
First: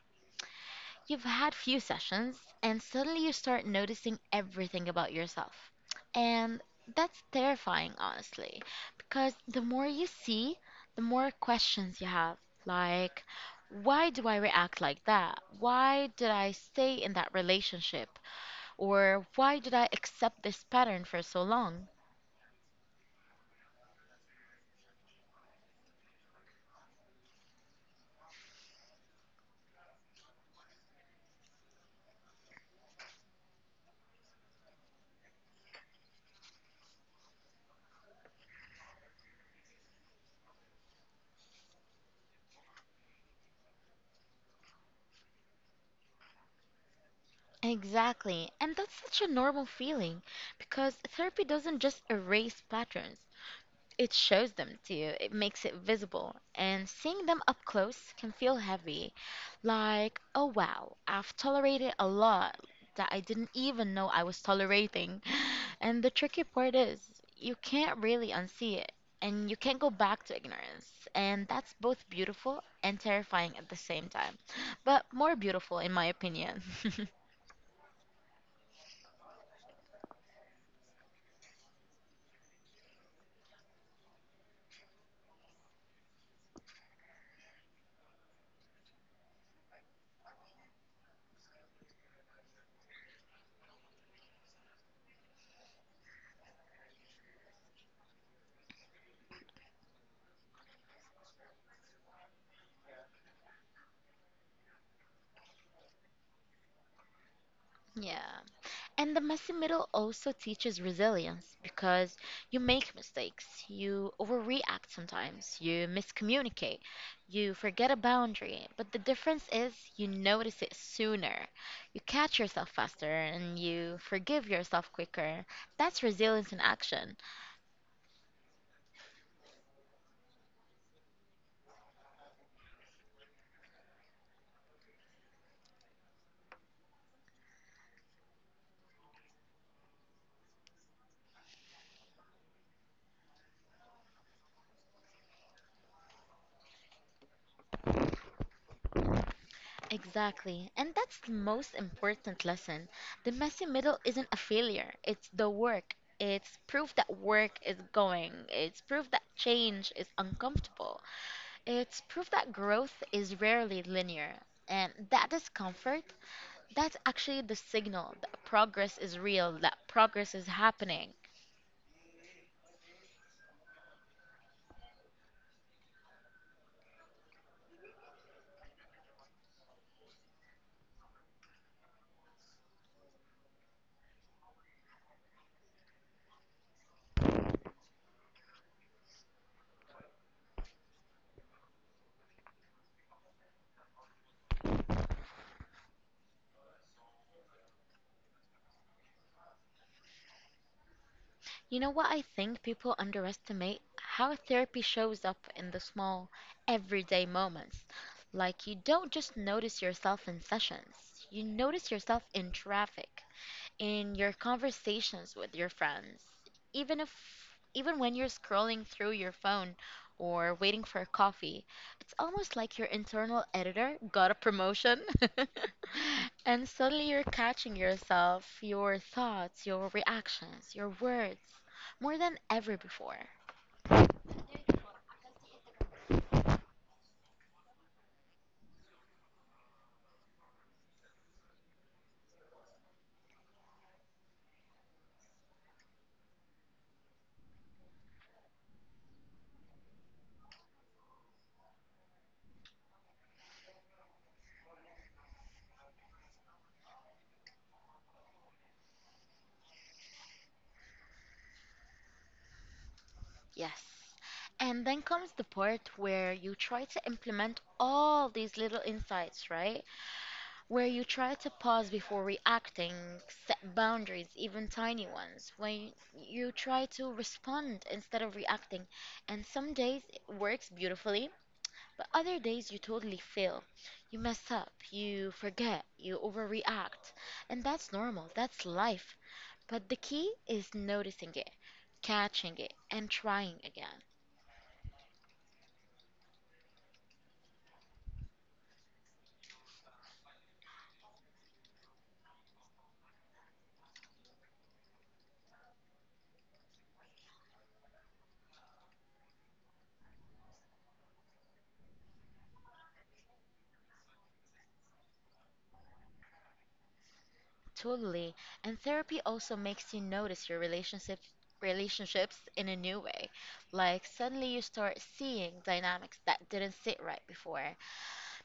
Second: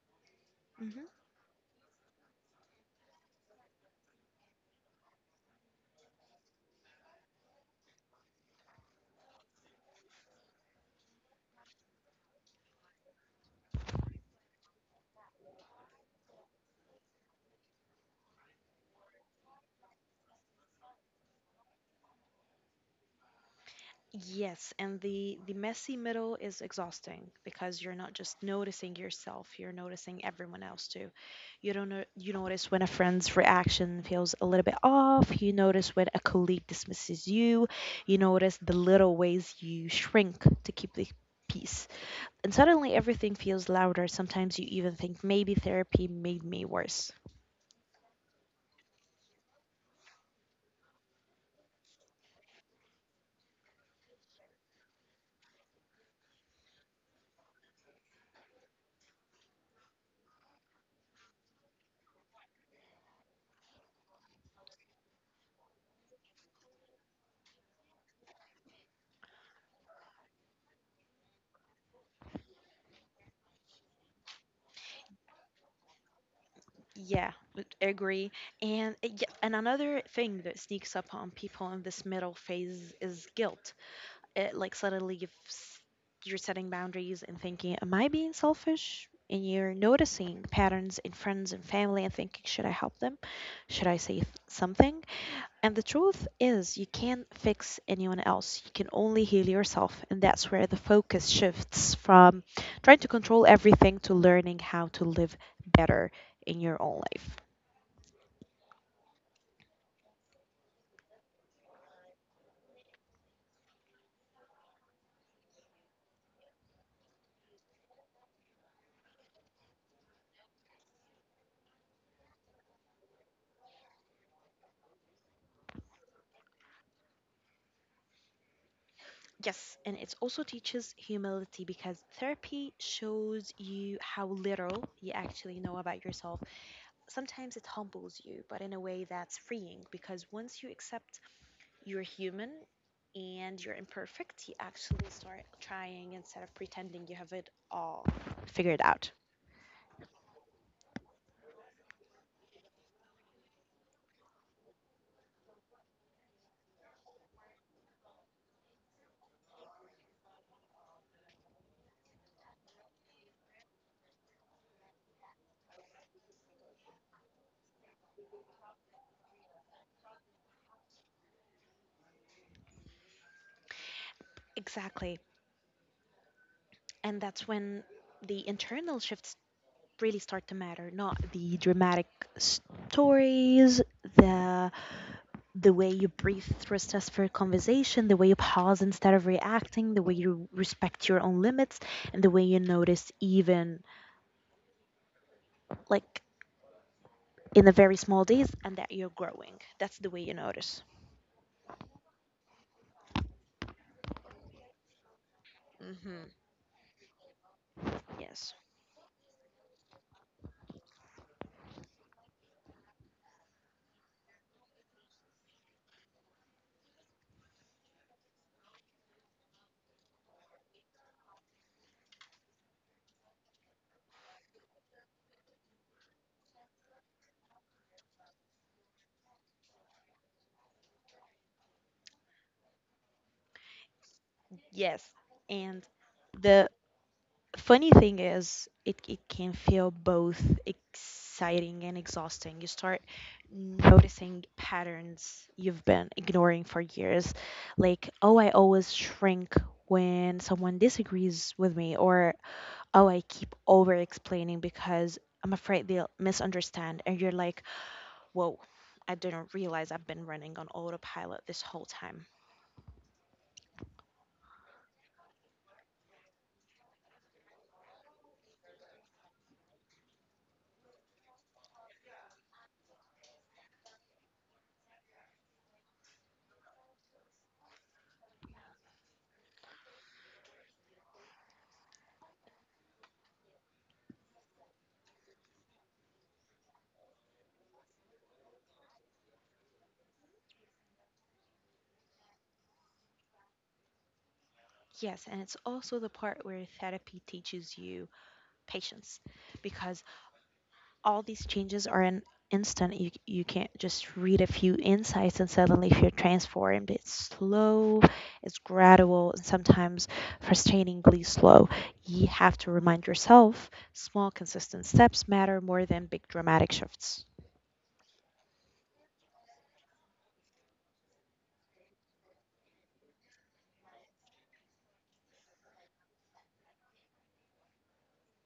Speaker 1: Mhm.
Speaker 2: You've had few sessions, and suddenly you start noticing everything about yourself. And that's terrifying, honestly, because the more you see, the more questions you have. Like, why do I react like that? Why did I stay in that relationship? Or why did I accept this pattern for so long?
Speaker 1: Yes, and the messy middle is exhausting because you're not just noticing yourself, you're noticing everyone else too. You don't know, you notice when a friend's reaction feels a little bit off, you notice when a colleague dismisses you, you notice the little ways you shrink to keep the peace. And suddenly everything feels louder. Sometimes you even think maybe therapy made me worse.
Speaker 2: Exactly. And that's such a normal feeling because therapy doesn't just erase patterns, it shows them to you, it makes it visible, and seeing them up close can feel heavy. Like, oh wow, I've tolerated a lot that I didn't even know I was tolerating. <laughs> <sighs> And the tricky part is, you can't really unsee it, and you can't go back to ignorance. And that's both beautiful and terrifying at the same time, but more beautiful, in my opinion. <laughs>
Speaker 1: Yeah, I agree. And yeah, and another thing that sneaks up on people in this middle phase is guilt. It like suddenly you're setting boundaries and thinking, am I being selfish? And you're noticing patterns in friends and family and thinking, should I help them? Should I say something? And the truth is, you can't fix anyone else. You can only heal yourself. And that's where the focus shifts from trying to control everything to learning how to live better in your own life.
Speaker 2: Yeah. And the messy middle also teaches resilience because you make mistakes, you overreact sometimes, you miscommunicate, you forget a boundary. But the difference is you notice it sooner, you catch yourself faster, and you forgive yourself quicker. That's resilience in action.
Speaker 1: Yes, and it also teaches humility because therapy shows you how little you actually know about yourself. Sometimes it humbles you, but in a way that's freeing because once you accept you're human and you're imperfect, you actually start trying instead of pretending you have it all figured out.
Speaker 2: Exactly. And that's the most important lesson. The messy middle isn't a failure, it's the work. It's proof that work is going. It's proof that change is uncomfortable. It's proof that growth is rarely linear, and that discomfort, that's actually the signal that progress is real, that progress is happening.
Speaker 1: Exactly. And that's when the internal shifts really start to matter, not the dramatic stories, the the way you breathe through a stressful conversation, the way you pause instead of reacting, the way you respect your own limits, and the way you notice even like in the very small days and that you're growing. That's the way you notice.
Speaker 2: You know what I think people underestimate? How therapy shows up in the
Speaker 1: Hmm.
Speaker 2: small, everyday moments.
Speaker 1: Yes.
Speaker 2: Like, you don't just notice yourself in sessions, you notice yourself in traffic, in your conversations with your friends, even if, even when you're scrolling through your phone or waiting for a coffee, it's almost like your internal editor got a promotion. <laughs> And suddenly you're catching yourself, your thoughts, your reactions, your words more than ever before.
Speaker 1: Yes. And the funny thing is it can feel both exciting and exhausting. You start noticing patterns you've been ignoring for years, like, oh, I always shrink when someone disagrees with me, or, oh, I keep over explaining because I'm afraid they'll misunderstand. And you're like, whoa, I didn't realize I've been running on autopilot this whole time.
Speaker 2: Yes. And then comes the part where you try to implement all these little insights, right? Where you try to pause before reacting, set boundaries, even tiny ones, when you try to respond instead of reacting. And some days it works beautifully, but other days you totally fail. You mess up, you forget, you overreact. And that's normal, that's life. But the key is noticing it, catching it, and trying again.
Speaker 1: Yes, and it's also the part where therapy teaches you patience because all these changes are an instant. You can't just read a few insights and suddenly feel transformed. It's slow, it's gradual, and sometimes frustratingly slow. You have to remind yourself small, consistent steps matter more than big dramatic shifts.
Speaker 2: Totally. And therapy also makes you notice your relationships in a new way. Like suddenly you start seeing dynamics that didn't sit right before.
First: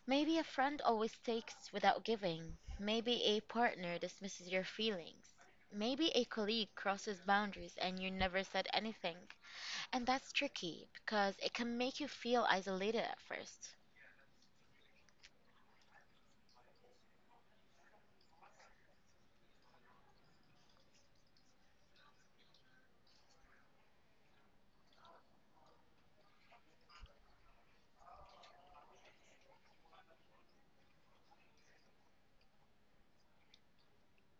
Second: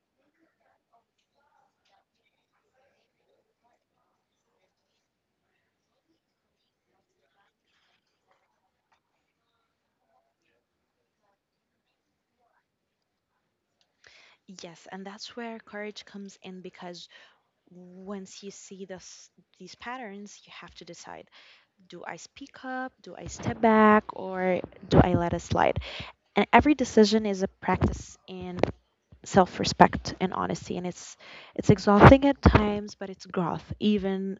Speaker 2: Maybe a friend always takes without giving. Maybe a partner dismisses your feelings. Maybe a colleague crosses boundaries and you never said anything. And that's tricky because it can make you feel isolated at first.
Speaker 1: Yes, and that's where courage comes in because once you see this, these patterns, you have to decide, do I speak up? Do I step back? Or do I let it slide? And every decision is a practice in self-respect and honesty, and it's exhausting at times, but it's growth. Even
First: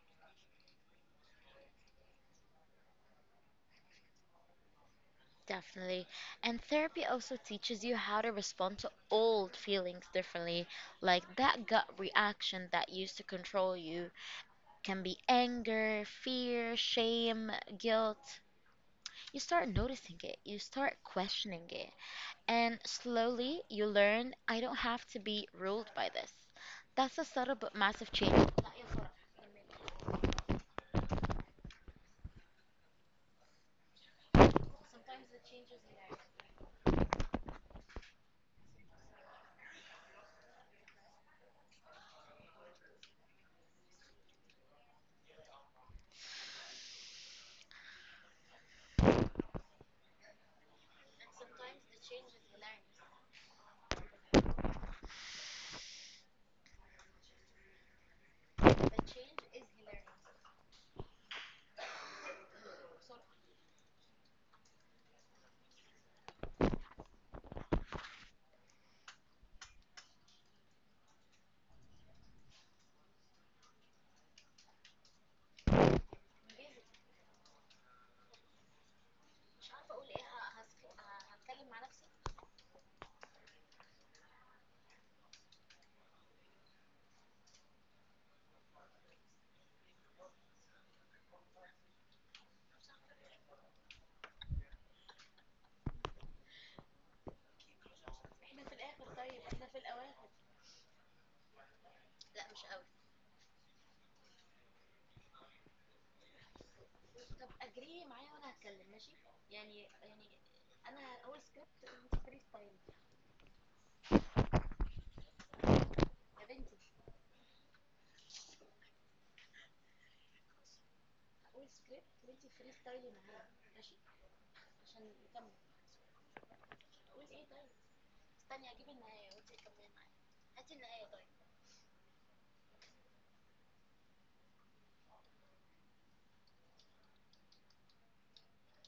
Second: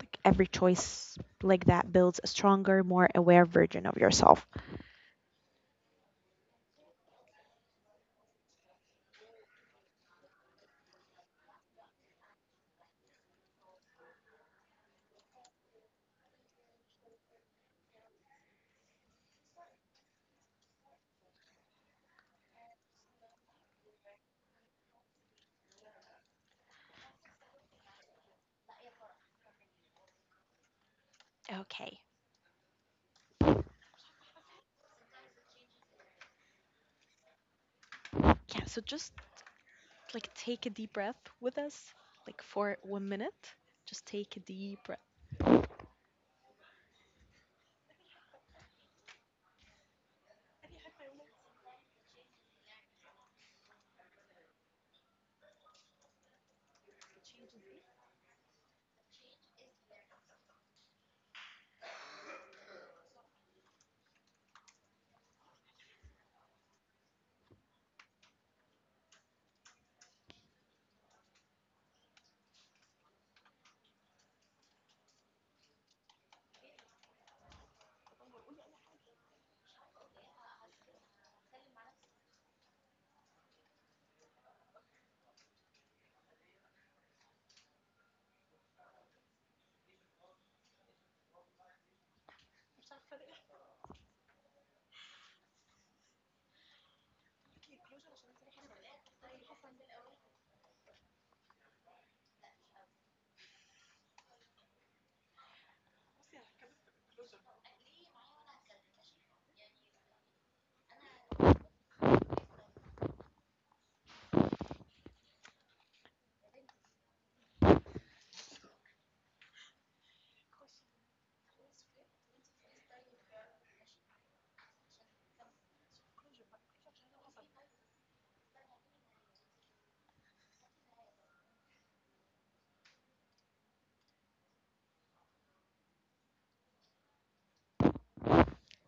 Speaker 1: like every choice like that builds a stronger, more aware version of yourself.
Speaker 2: Definitely. And therapy also teaches you how to respond to old feelings differently. Like that gut reaction that used to control you can be anger, fear, shame, guilt. You start noticing it, you start questioning it. And slowly you learn, I don't have to be ruled by this. That's a subtle but massive change.
Speaker 1: Okay. Yeah, so just like take a deep breath with us, like for 1 minute. Just take a deep breath.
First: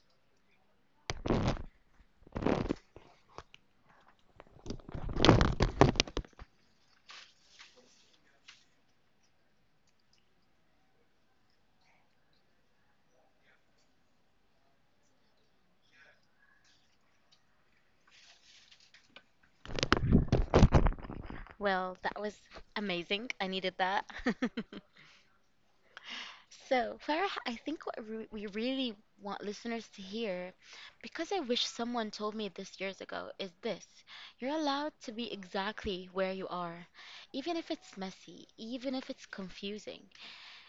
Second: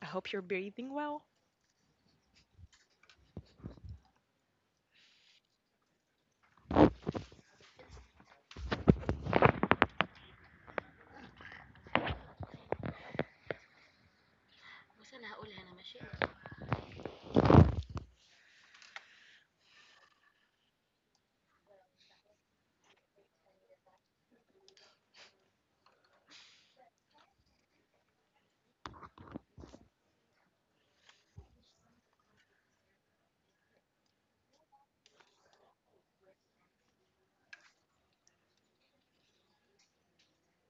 Speaker 1: I hope you're breathing well.
Speaker 2: Well, that was amazing. I needed that. <laughs> So, Farah, I think we really want listeners to hear, because I wish someone told me this years ago, is this. You're allowed to be exactly where you are, even if it's messy, even if it's confusing,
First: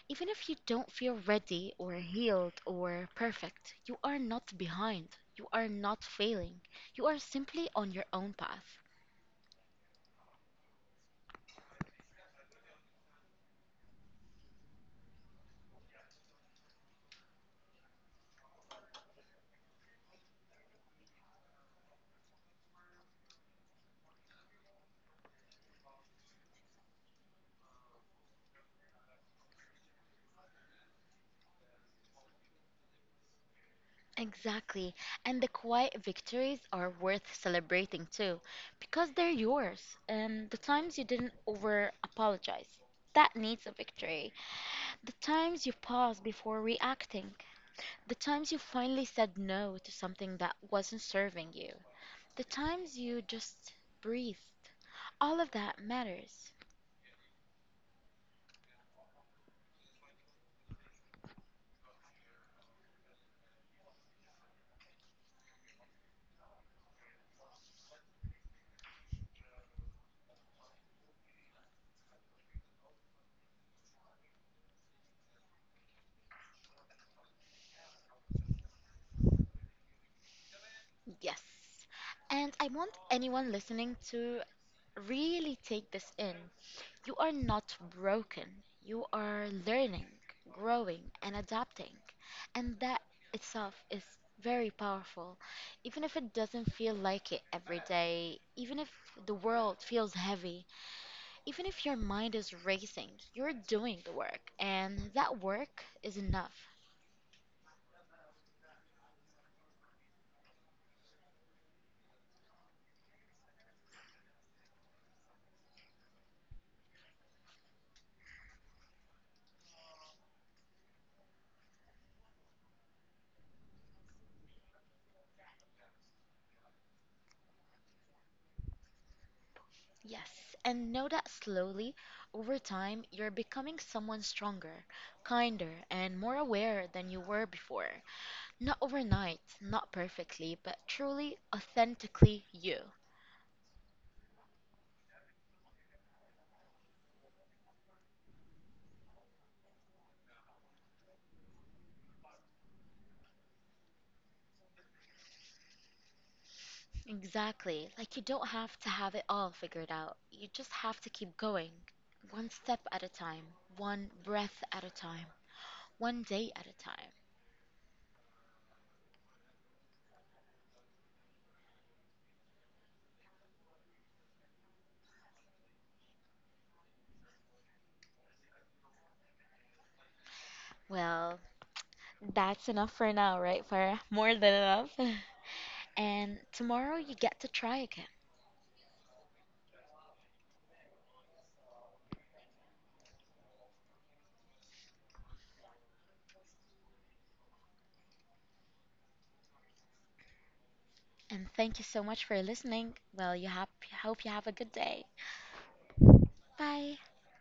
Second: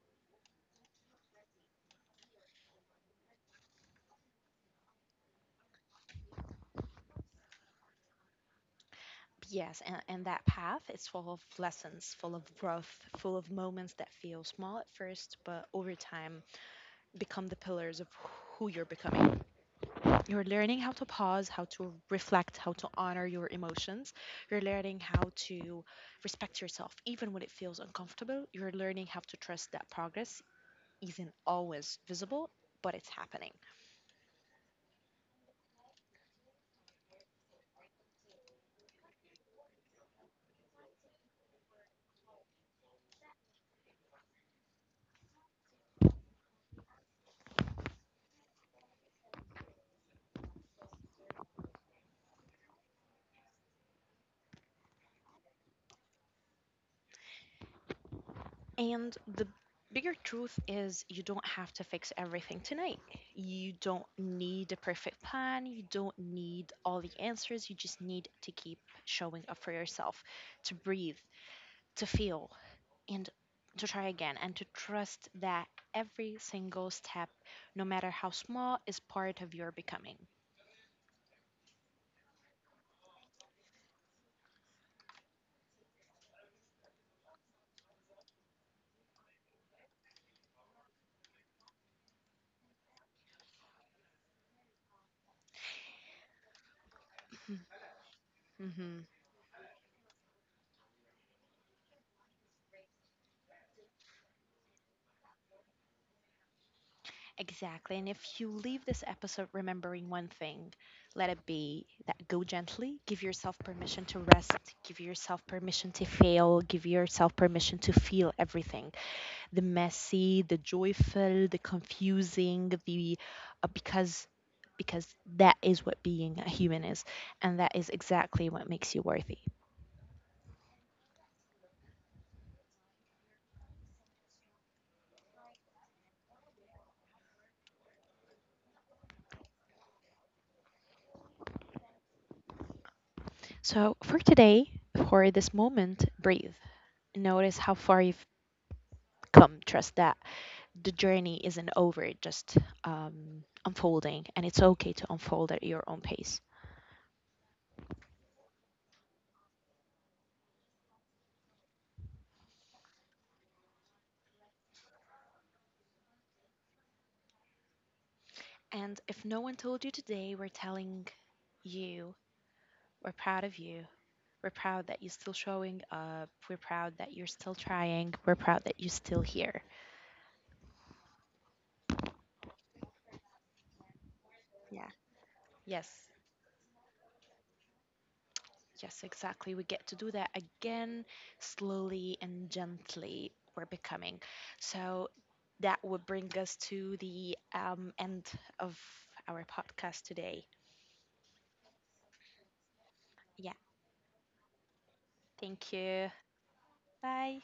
Speaker 2: even if you don't feel ready or healed or perfect. You are not behind. You are not failing. You are simply on your own path.
Speaker 1: Yes, and that path is full of lessons, full of growth, full of moments that feel small at first, but over time become the pillars of who you're becoming. You're learning how to pause, how to reflect, how to honor your emotions. You're learning how to respect yourself, even when it feels uncomfortable. You're learning how to trust that progress isn't always visible, but it's happening.
Speaker 2: Exactly. And the quiet victories are worth celebrating too, because they're yours. And the times you didn't over apologize, that needs a victory. The times you paused before reacting, the times you finally said no to something that wasn't serving you, the times you just breathed. All of that matters.
Speaker 1: And the bigger truth is you don't have to fix everything tonight. You don't need a perfect plan. You don't need all the answers. You just need to keep showing up for yourself, to breathe, to feel, and to try again, and to trust that every single step, no matter how small, is part of your becoming.
Speaker 2: Yes. And I want anyone listening to really take this in. You are not broken. You are learning, growing, and adapting. And that itself is very powerful. Even if it doesn't feel like it every day, even if
Speaker 1: Hmm.
Speaker 2: the world feels heavy, even if your mind is racing, you're doing the work. And that work is enough.
Speaker 1: Exactly. And if you leave this episode remembering one thing, let it be that go gently, give yourself permission to rest, give yourself permission to fail, give yourself permission to feel everything, the messy, the joyful, the confusing, the uh, because because that is what being a human is, and that is exactly what makes you worthy.
Speaker 2: Yes, and know that slowly, over time, you're becoming someone stronger, kinder, and more aware than you were before. Not overnight, not perfectly, but truly, authentically you.
Speaker 1: So, for today, for this moment, breathe. Notice how far you've come. Trust that the journey isn't over, just unfolding, and it's okay to unfold at your own pace.
Speaker 2: Exactly. Like you don't have to have it all figured out. You just have to keep going. One step at a time, one breath at a time, one day at a time.
Speaker 1: And if no one told you today, we're telling you we're proud of you. We're proud that you're still showing up. We're proud that you're still trying. We're proud that you're still here.
Speaker 2: Well, that's enough for now, right, Farah? <laughs> More than
Speaker 1: Yeah.
Speaker 2: enough. <laughs>
Speaker 1: Yes,
Speaker 2: And tomorrow you get to try again.
Speaker 1: yes, exactly. We get to do that again, slowly and gently. We're becoming. So that would bring us to the end of our podcast today.
Speaker 2: And thank you so much for listening. Well,
Speaker 1: Yeah,
Speaker 2: hope you have a good day.
Speaker 1: thank you.
Speaker 2: Bye.
Speaker 1: Bye.